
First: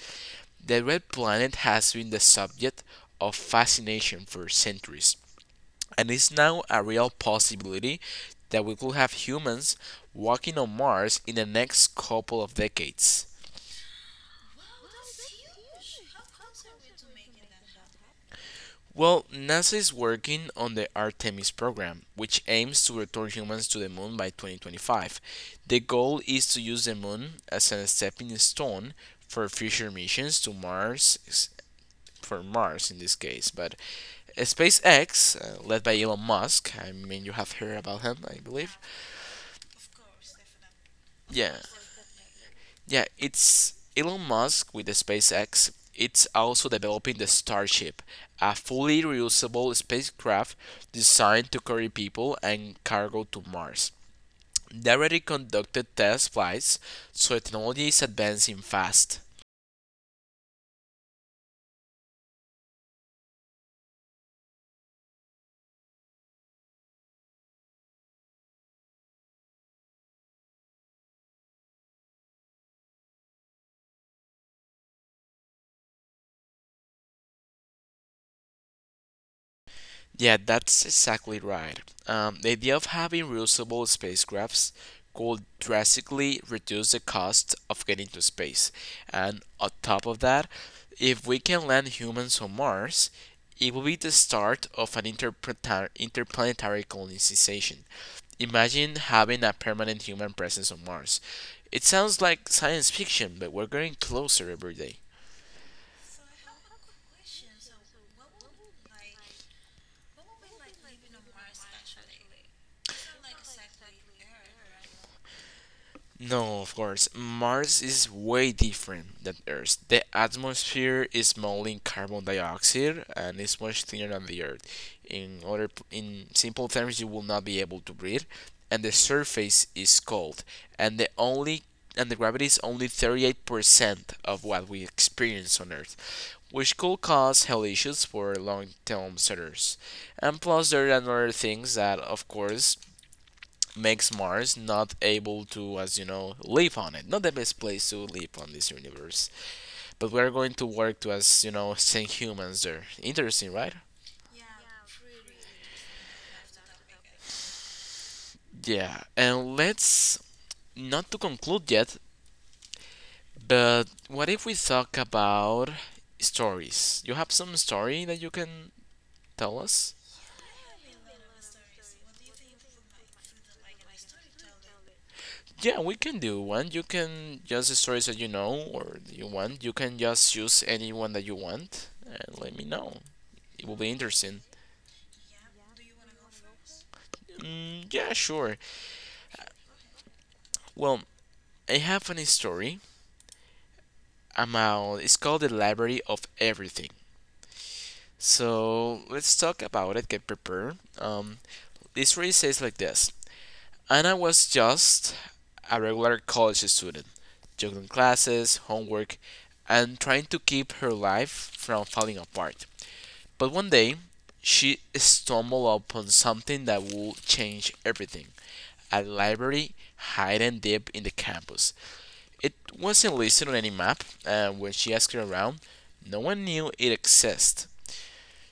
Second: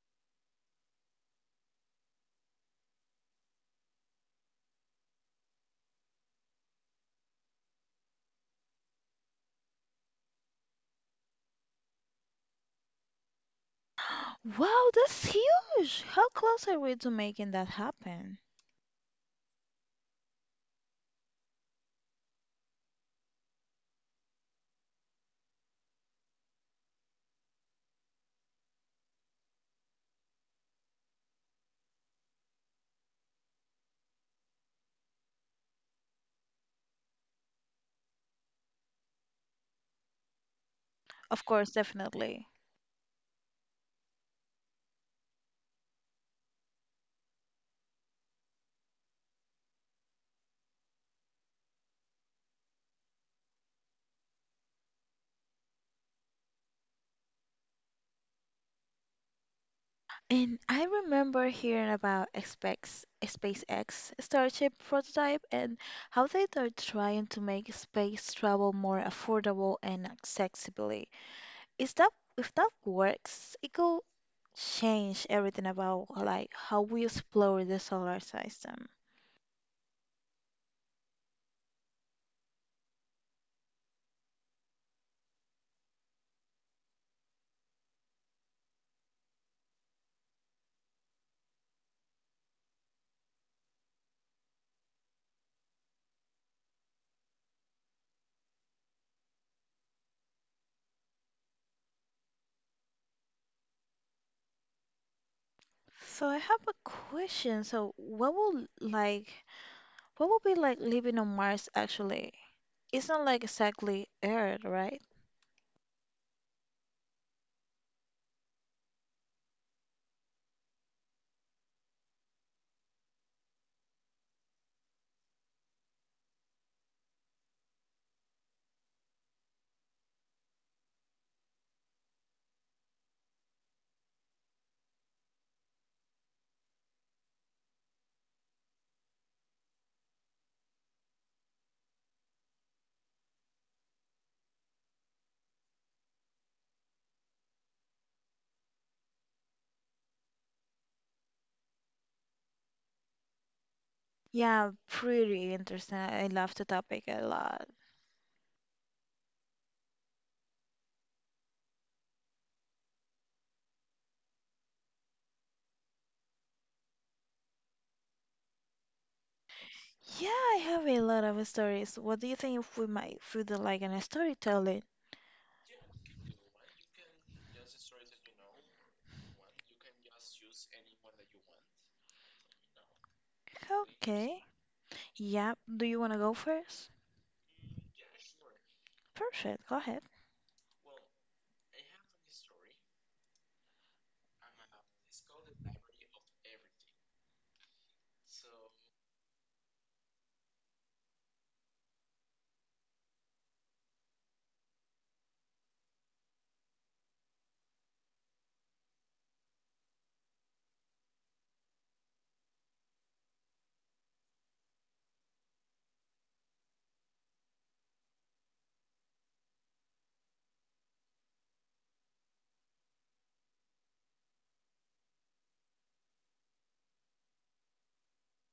Speaker 1: The red planet has been the subject of fascination for centuries, and it's now a real possibility that we could have humans walking on Mars in the next couple of decades.
Speaker 2: Wow, that's huge! How close are we to making that happen?
Speaker 1: Well, NASA is working on the Artemis program, which aims to return humans to the moon by 2025. The goal is to use the moon as a stepping stone for future missions to Mars, for Mars in this case. But SpaceX, led by Elon Musk, I mean, you have heard about him, I believe.
Speaker 2: Of
Speaker 1: Yeah.
Speaker 2: course, definitely.
Speaker 1: Yeah, it's Elon Musk with the SpaceX. It's also developing the Starship, a fully reusable spacecraft designed to carry people and cargo to Mars. They already conducted test flights, so technology is advancing fast.
Speaker 2: And I remember hearing about SpaceX, SpaceX Starship prototype and how they are trying to make space travel more affordable and accessible. Is that if that works, it could change everything about like how we explore the solar system.
Speaker 1: Yeah, that's exactly right. The idea of having reusable spacecrafts could drastically reduce the cost of getting to space. And on top of that, if we can land humans on Mars, it will be the start of an interplanetary colonization. Imagine having a permanent human presence on Mars. It sounds like science fiction, but we're getting closer every day.
Speaker 2: So I have a question. So what will like what will be like living on Mars actually? It's not like exactly Earth, right?
Speaker 1: No, of course. Mars is way different than Earth. The atmosphere is mainly carbon dioxide and is much thinner than the Earth. In simple terms, you will not be able to breathe, and the surface is cold. And the only and the gravity is only 38% of what we experience on Earth, which could cause health issues for long-term settlers. And plus, there are other things that, of course, makes Mars not able to, as you know, live on it. Not the best place to live on this universe, but we're going to work to, as you know, send humans there. Interesting, right?
Speaker 2: Yeah, pretty interesting. I love the topic a lot.
Speaker 1: Yeah, and let's not to conclude yet, but what if we talk about stories? You have some story that you can tell us?
Speaker 2: Yeah, I have a lot of stories. What do you think if we might feel the, like in a storytelling?
Speaker 1: Yeah, we can do one. You can just stories that you know or you want. You can just choose any one that you want and let me know. It will be interesting.
Speaker 2: Okay. Yeah, do you want to go first?
Speaker 1: Mm, yeah, sure.
Speaker 2: Perfect, go ahead.
Speaker 1: Well, I have a funny story about it's called the library of everything. So let's talk about it, get prepared. This story says like this. Anna was just a regular college student, juggling classes, homework, and trying to keep her life from falling apart. But one day she stumbled upon something that would change everything. A library hidden deep in the campus. It wasn't listed on any map, and when she asked her around, no one knew it existed.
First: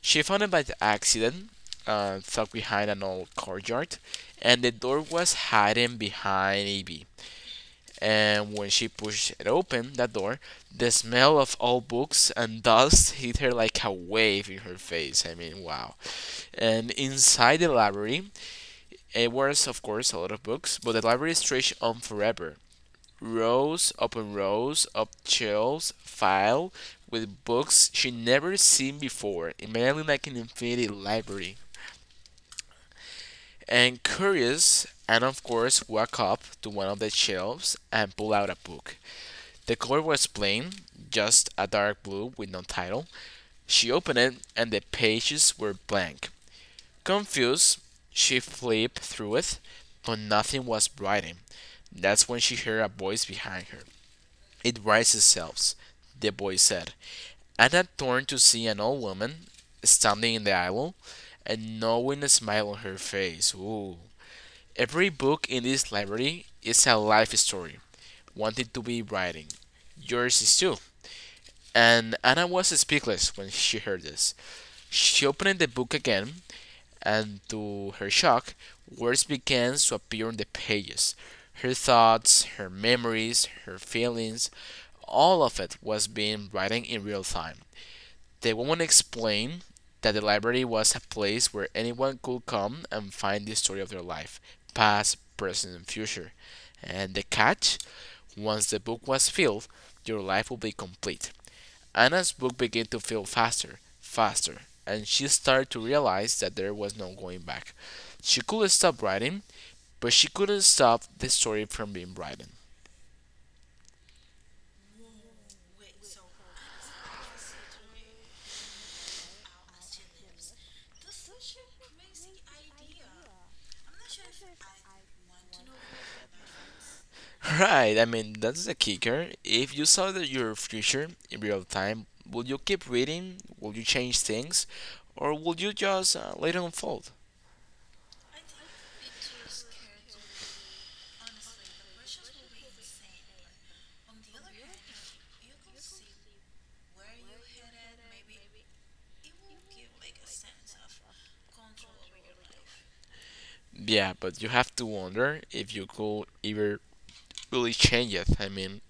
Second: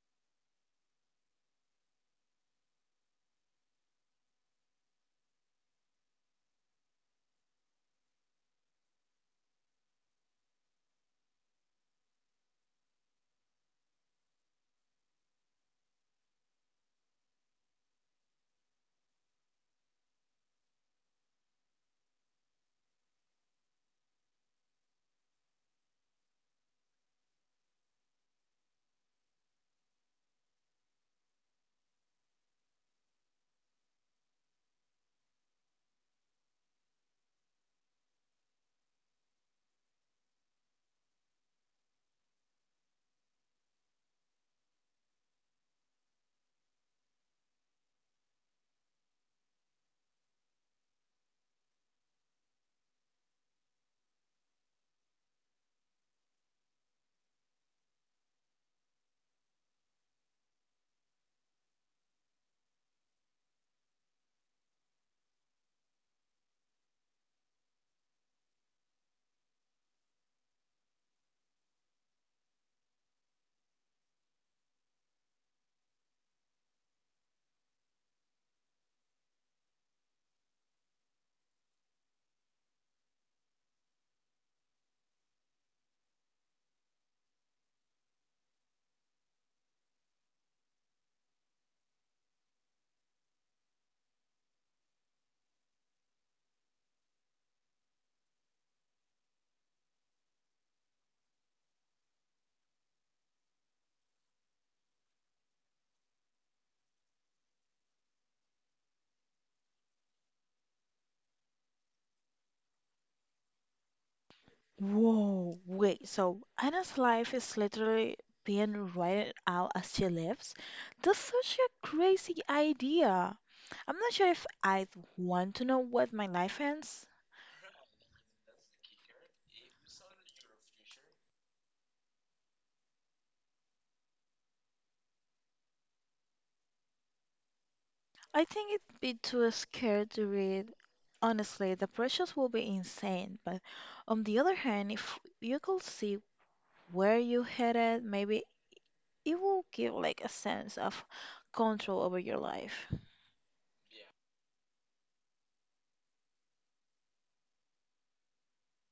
Speaker 1: She found it by the accident, tucked behind an old courtyard, and the door was hidden behind a bee. And when she pushed it open, that door, the smell of old books and dust hit her like a wave in her face. I mean, wow. And inside the library, it was, of course, a lot of books, but the library stretched on forever rows upon rows of shelves filled with books she'd never seen before, immediately like an infinity library. And curious, Anna of course walked up to one of the shelves and pulled out a book. The cover was plain, just a dark blue with no title. She opened it and the pages were blank. Confused, she flipped through it, but nothing was writing. That's when she heard a voice behind her. It writes itself, the boy said. I had turned to see an old woman standing in the aisle and knowing a smile on her face. Ooh. Every book in this library is a life story, wanting to be writing. Yours is too. And Anna was speechless when she heard this. She opened the book again, and to her shock, words began to appear on the pages. Her thoughts, her memories, her feelings, all of it was being written in real time. The woman explained that the library was a place where anyone could come and find the story of their life, past, present, and future. And the catch once the book was filled, your life would be complete. Anna's book began to fill faster, faster, and she started to realize that there was no going back. She could not stop writing, but she couldn't stop the story from being written.
Speaker 2: Whoa, wait. So Anna's life is literally being written out as she lives? That's such a crazy idea. I'm not sure if I'd want to know what my life ends.
Speaker 1: Right, I mean, that's the kicker. If you saw that your future in real time, would you keep reading? Would you change things? Or would you just let it unfold?
Speaker 2: I think it'd be too scared to read. Honestly, the pressures will be insane. But on the other hand, if you could see where you headed, maybe it will give like a sense of control over your life.
Speaker 1: Yeah, but you have to wonder if you could ever really change it. I mean,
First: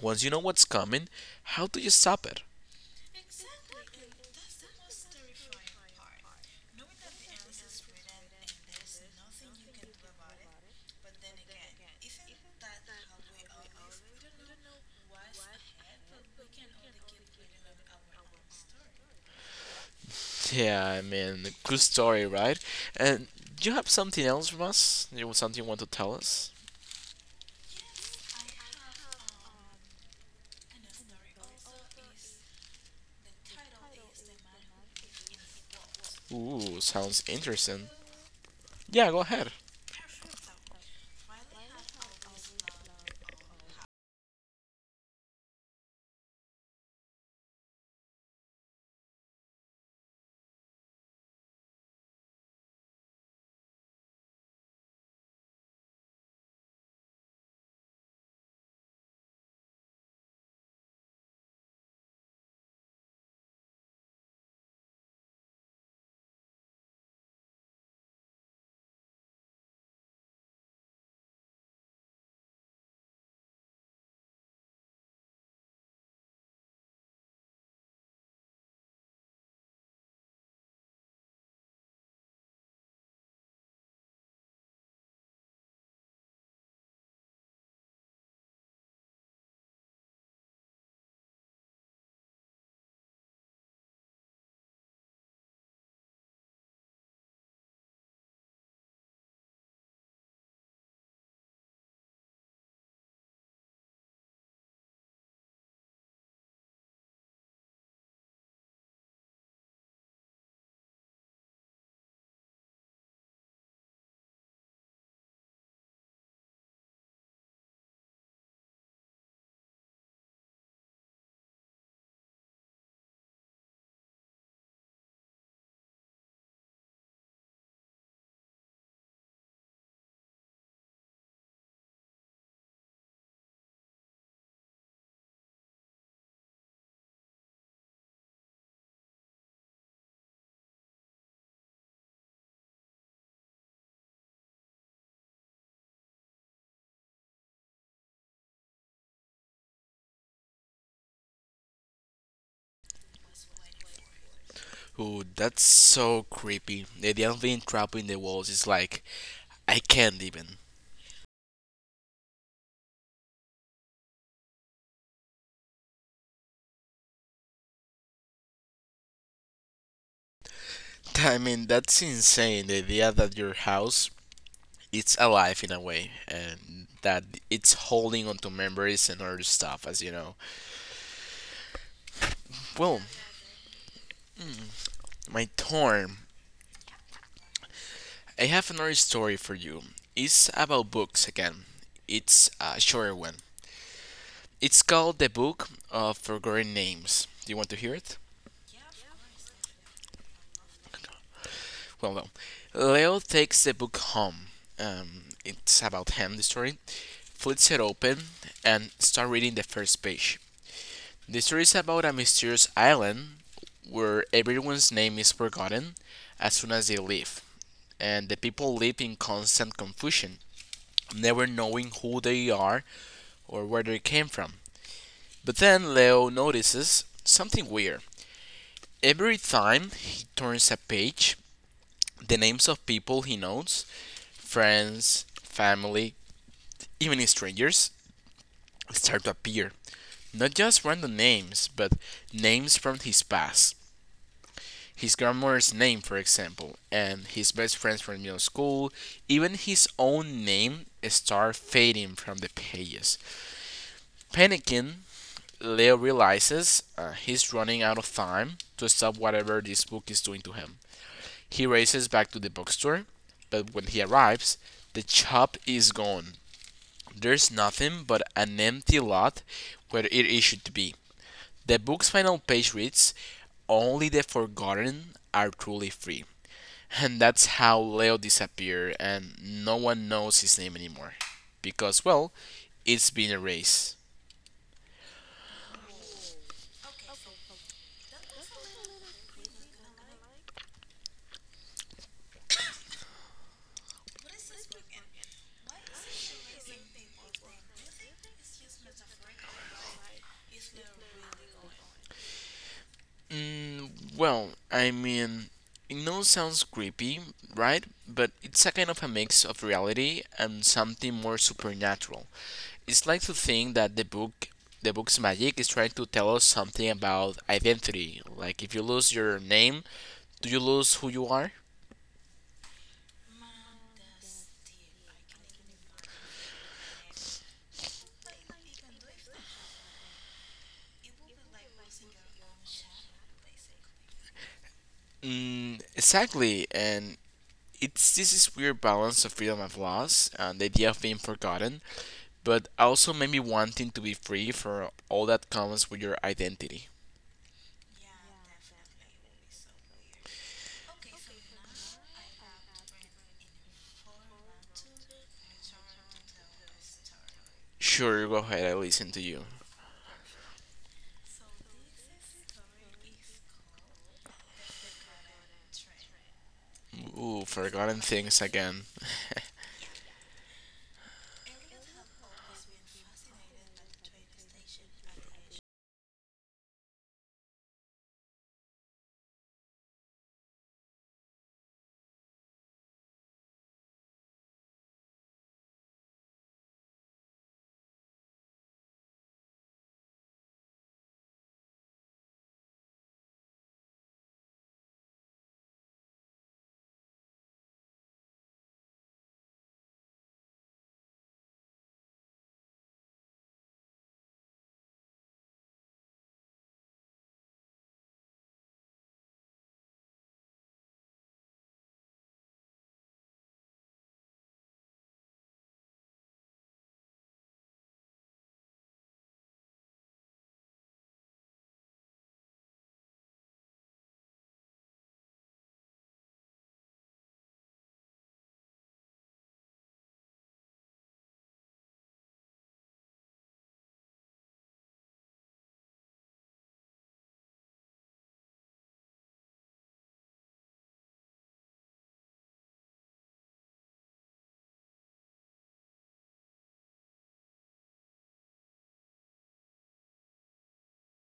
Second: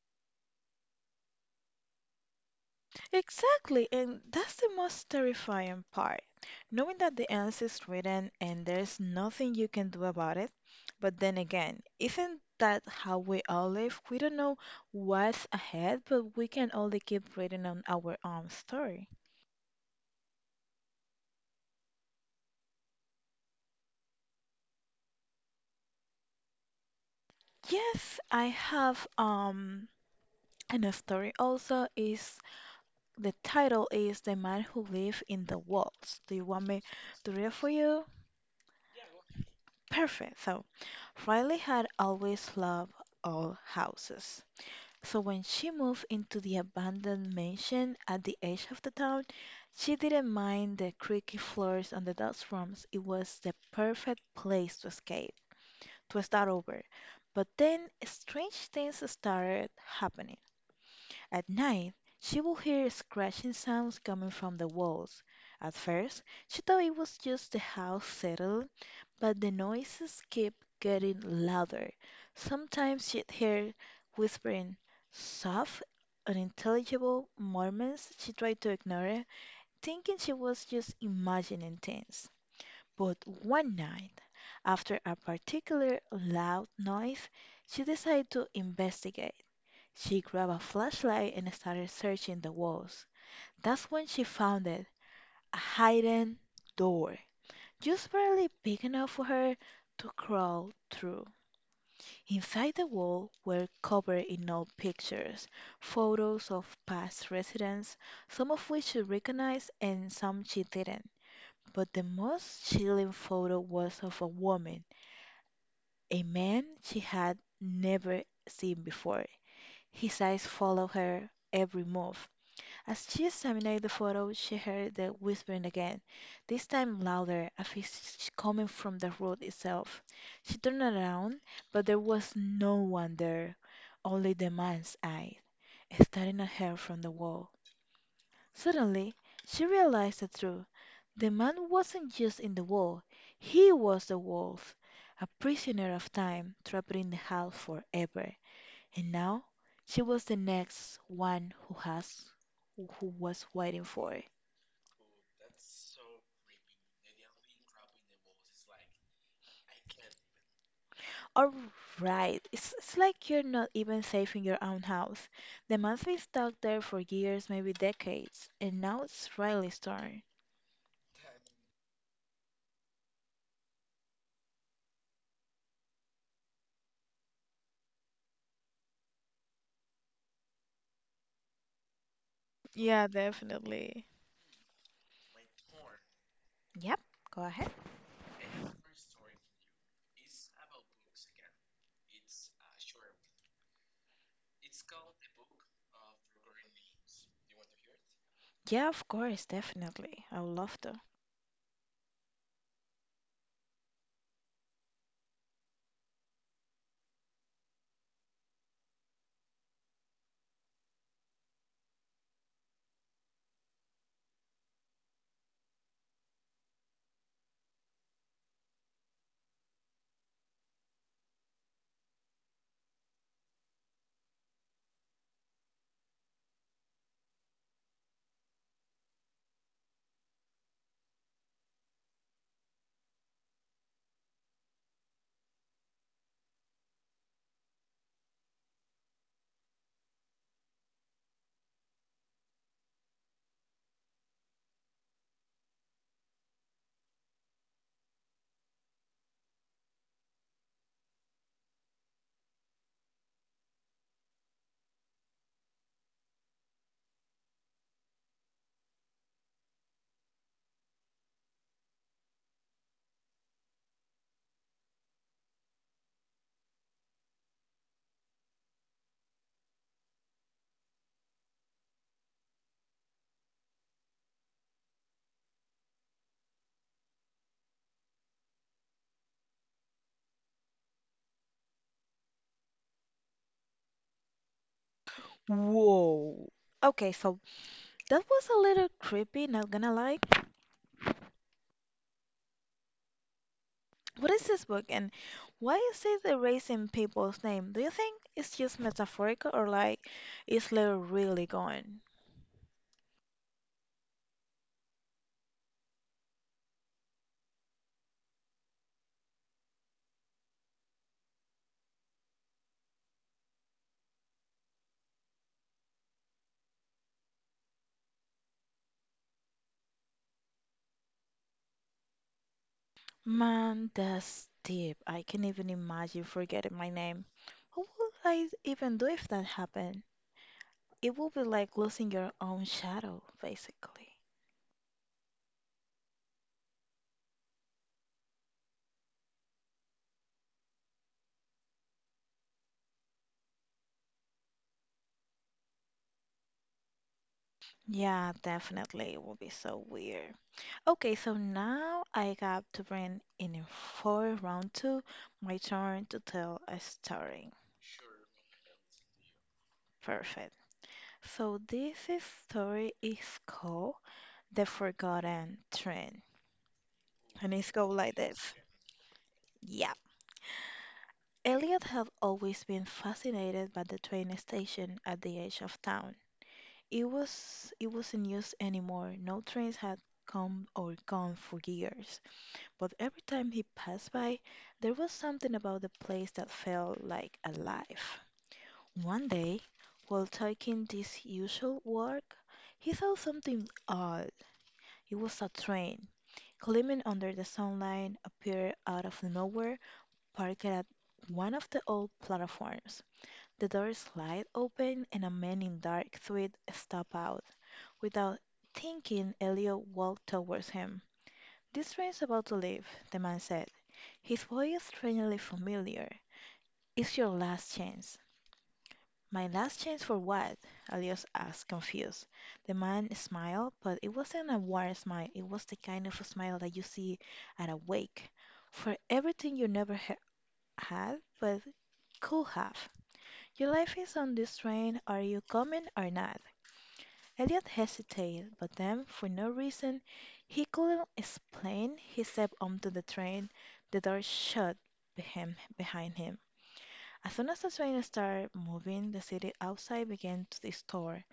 Speaker 1: once you know what's coming, how do you stop it?
Speaker 2: Exactly, and that's the most terrifying part. Knowing that the answer is written and there's nothing you can do about it. But then again, isn't that how we all live? We don't know what's ahead, but we can only keep reading on our own story.
Speaker 1: Yeah, I mean, good story, right? And do you have something else from us? You want something you want to tell us?
Speaker 2: Yes, I have and a story also is the title is The Man Who Lived in the Walls. Do you want
Speaker 1: Ooh,
Speaker 2: me
Speaker 1: sounds
Speaker 2: to read it for
Speaker 1: interesting.
Speaker 2: you?
Speaker 1: Yeah, go ahead.
Speaker 2: Perfect. So, Riley had always loved old houses. So, when she moved into the abandoned mansion at the edge of the town, she didn't mind the creaky floors and the dust rooms. It was the perfect place to escape, to start over. But then, strange things started happening. At night, she would hear scratching sounds coming from the walls. At first, she thought it was just the house settling, but the noises kept getting louder. Sometimes she'd hear whispering, soft, unintelligible murmurs. She tried to ignore it, thinking she was just imagining things. But one night, after a particular loud noise, she decided to investigate. She grabbed a flashlight and started searching the walls. That's when she found it, a hidden door, just barely big enough for her to crawl through. Inside the wall were covered in old pictures, photos of past residents, some of which she recognized and some she didn't. But the most chilling photo was of a woman, a man she had never seen before. His eyes followed her every move. As she examined the photo, she heard the whispering again, this time louder, as if it's coming from the road itself. She turned around, but there was no one there, only the man's eyes, staring at her from the wall. Suddenly she realized the truth. The man wasn't just in the wall, he was the wolf, a prisoner of time, trapped in the house forever. And now she was the next one who has who was waiting for.
Speaker 1: Ooh, that's so creepy. The idea of being trapped in the walls is like, I can't even.
Speaker 2: All right, it's like you're not even safe in your own house. They must be stuck there for years, maybe decades, and now it's Riley's turn.
Speaker 1: I mean, that's insane. The idea that your house it's alive in a way, and that it's holding onto memories and other stuff, as you know. Well,
Speaker 2: Yeah, definitely.
Speaker 1: my turn.
Speaker 2: Yep, go ahead.
Speaker 1: I have another story for you. It's about books again. It's a shorter one. It's called The Book of Forgotten Names. Do you want to hear it?
Speaker 2: Yeah, of course, definitely. I would love to.
Speaker 1: Well, no. Leo takes the book home. It's about him, the story. Flips it open and start reading the first page. The story is about a mysterious island where everyone's name is forgotten as soon as they leave, and the people live in constant confusion, never knowing who they are or where they came from. But then Leo notices something weird. Every time he turns a page, the names of people he knows, friends, family, even strangers start to appear. Not just random names, but names from his past. His grandmother's name, for example, and his best friends from middle school, even his own name start fading from the pages. Panicking, Leo realizes he's running out of time to stop whatever this book is doing to him. He races back to the bookstore, but when he arrives, the shop is gone. There's nothing but an empty lot where it is should be. The book's final page reads, only the forgotten are truly free. And that's how Leo disappeared, and no one knows his name anymore. Because, well, it's been erased.
Speaker 2: Whoa. Okay, so that was a little creepy, not gonna lie. What is this book and why is it erasing people's name? Do you think it's just metaphorical or like is Leo really gone?
Speaker 1: Mm, well, I mean, it now sounds creepy, right? But it's a kind of a mix of reality and something more supernatural. It's like to think that the book's magic is trying to tell us something about identity. Like if you lose your name, do you lose who you are?
Speaker 2: Man, that's deep. I can't even imagine forgetting my name. What would I even do if that happened? It would be like losing your own shadow, basically.
Speaker 1: Mm, exactly, and it's this is weird balance of freedom and loss, and the idea of being forgotten, but also maybe wanting to be free for all that comes with your identity.
Speaker 2: Yeah, definitely. It would be so weird. Okay, so now I got to bring in for round two, my turn to tell a story.
Speaker 1: Sure, go ahead, I listen to you.
Speaker 2: Perfect. So this is story is called The Forgotten Train.
Speaker 1: Ooh,
Speaker 2: And it's go
Speaker 1: forgotten
Speaker 2: like
Speaker 1: things
Speaker 2: this.
Speaker 1: again.
Speaker 2: Yeah. Elliot had always been fascinated by the train station at the edge of town. It wasn't used anymore. No trains had come or gone for years, but every time he passed by, there was something about the place that felt like alive. One day, while taking this usual walk, he saw something odd. It was a train, gleaming under the sunlight, appeared out of nowhere, parked at one of the old platforms. The door slid open and a man in dark suit stepped out. Without thinking, Elliot walked towards him. "This train's about to leave," the man said, his voice strangely familiar. "It's your last chance." "My last chance for what?" Elliot asked, confused. The man smiled, but it wasn't a warm smile, it was the kind of smile that you see at a wake. "For everything you never ha had, but could have. Your life is on this train. Are you coming or not?" Elliot hesitated, but then, for no reason he couldn't explain, he stepped onto the train. The door shut behind him. As soon as the train started moving, the city outside began to distort.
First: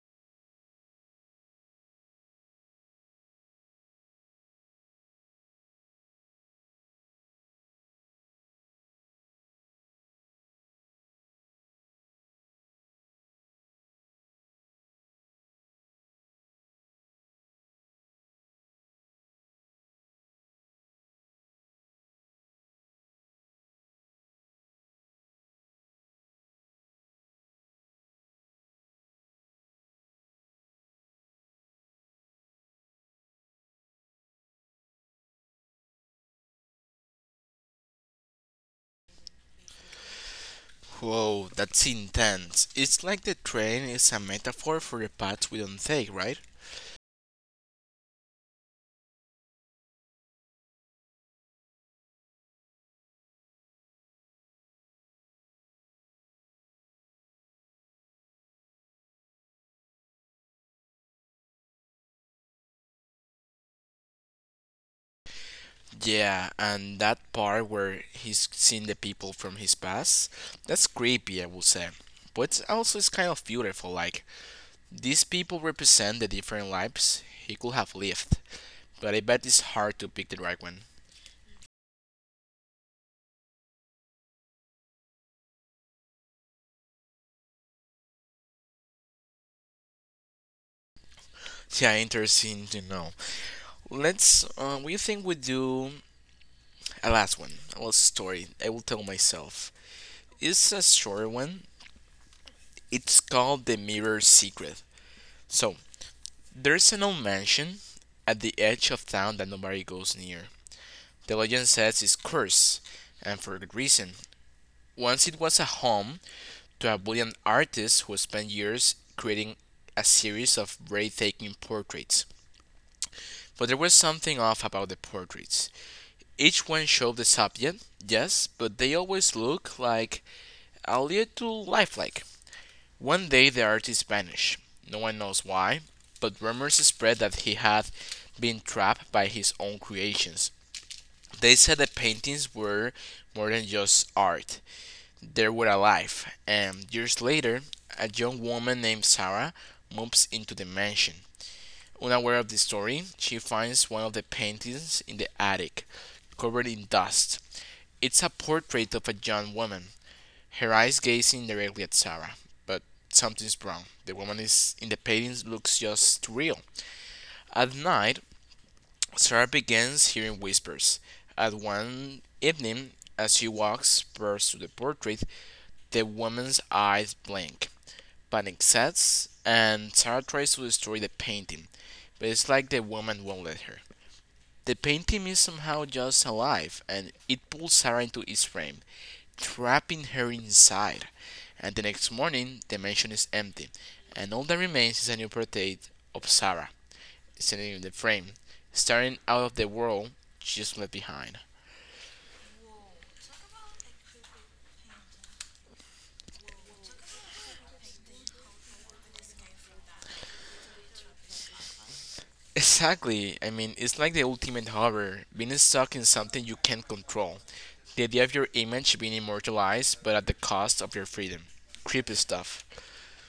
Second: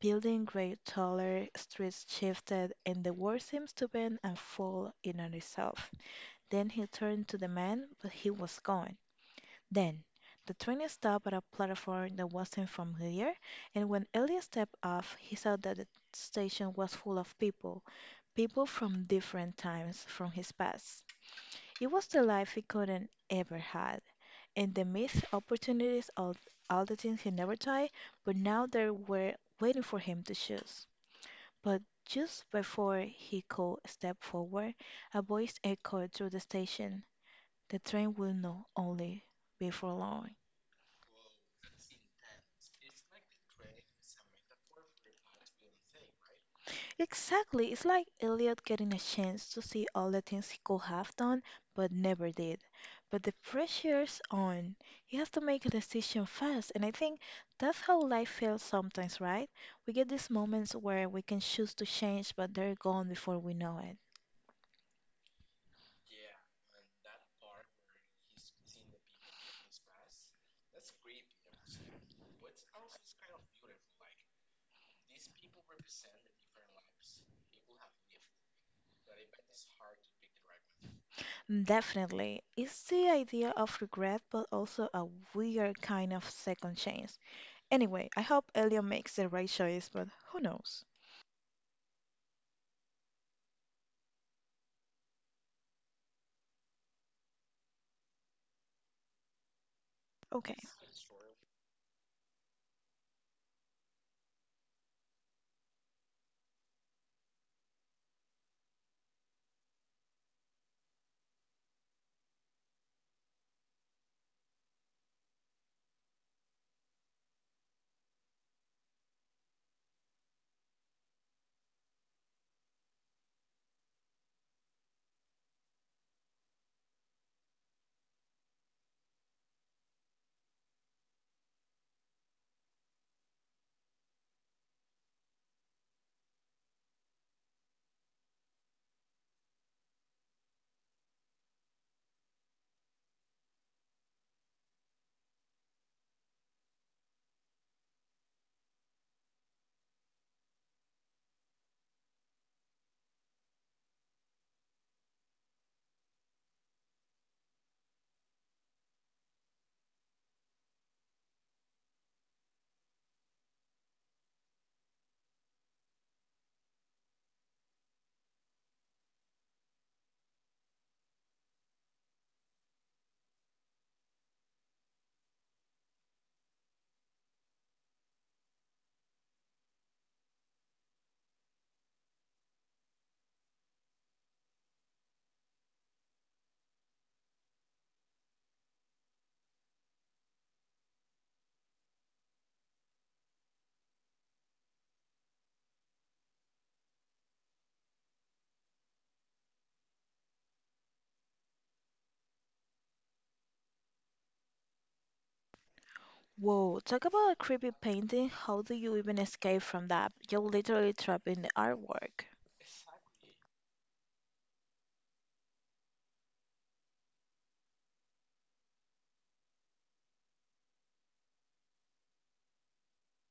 Speaker 2: Buildings grew taller, streets shifted, and the world seemed to bend and fall in on itself. Then he turned to the man, but he was gone. Then the train stopped at a platform that wasn't familiar, and when Elliot stepped off he saw that the station was full of people from different times, from his past. It was the life he couldn't ever had. And the missed opportunities of all the things he never tried, but now they were waiting for him to choose. But just before he could step forward, a voice echoed through the station. The train will not only be for long.
Speaker 1: Whoa, that's intense. It's like the train is a metaphor for the paths we don't take, right?
Speaker 2: Exactly. It's like Elliot getting a chance to see all the things he could have done but never did. But the pressure's on. He has to make a decision fast, and I think that's how life feels sometimes, right? We get these moments where we can choose to change, but they're gone before we know it.
Speaker 1: Yeah, and that part where he's seeing the people from his past, that's creepy, I would say. But it's also it's kind of beautiful, like these people represent the different lives he could have lived, but I bet it's hard to pick the right one.
Speaker 2: Mm, definitely. It's the idea of regret, but also a weird kind of second chance. Anyway, I hope Elliot makes the right choice, but who knows?
Speaker 1: Yeah, interesting to know. Let's. We think we do a last one, a last story. I will tell myself.
Speaker 2: Okay.
Speaker 1: It's a short one. It's called the Mirror Secret. So there's an old mansion at the edge of town that nobody goes near. The legend says it's cursed, and for good reason. Once it was a home to a brilliant artist who spent years creating a series of breathtaking portraits. But there was something off about the portraits. Each one showed the subject, yes, but they always looked like a little lifelike. One day the artist vanished. No one knows why, but rumors spread that he had been trapped by his own creations. They said the paintings were more than just art. They were alive, and years later, a young woman named Sarah moves into the mansion. Unaware of the story, she finds one of the paintings in the attic, covered in dust. It's a portrait of a young woman, her eyes gazing directly at Sarah. But something's wrong. The woman is in the painting looks just too real. At night, Sarah begins hearing whispers. At one evening, as she walks first to the portrait, the woman's eyes blink. Panic sets, and Sarah tries to destroy the painting, but it's like the woman won't let her. The painting is somehow just alive, and it pulls Sarah into its frame, trapping her inside. And the next morning, the mansion is empty, and all that remains is a new portrait of Sarah, standing in the frame, staring out of the world she's left behind.
Speaker 2: Whoa, talk about a creepy painting. How do you even escape from that? You're literally trapped in the artwork.
Speaker 1: Exactly. I mean, it's like the ultimate horror, being stuck in something you can't control. The idea of your image being immortalized, but at the cost of your freedom. Creepy stuff.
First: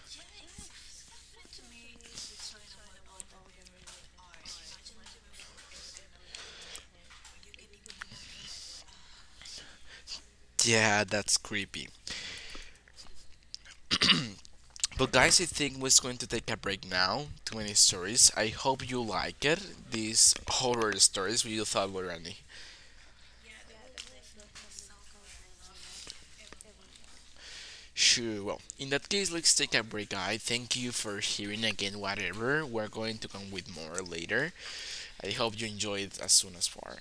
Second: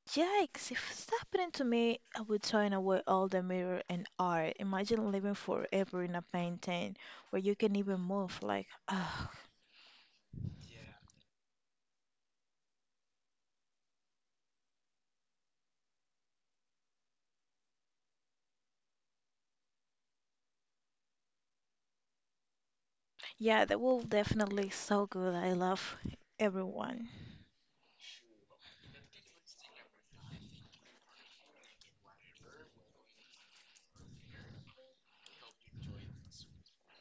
Speaker 2: Yikes, if it's happening to me, I would turn away all the mirror and art. Imagine living forever in a painting where you can even move. Like, ah,
Speaker 1: Yeah, that's creepy. But guys, I think we're going to take a break now. 20 stories. I hope you like it. These horror stories we thought were funny.
Speaker 2: yeah, that will definitely so good. I love everyone.
Speaker 1: Sure, well, in that case, let's take a break, guys. Thank you for hearing again, whatever. We're going to come with more later. I hope you enjoyed as soon as far.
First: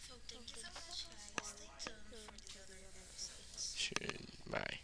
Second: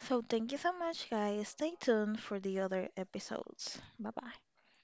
Speaker 2: So thank you so much, guys. Stay tuned for the other episodes.
Speaker 1: Sure,
Speaker 2: Bye bye.
Speaker 1: bye.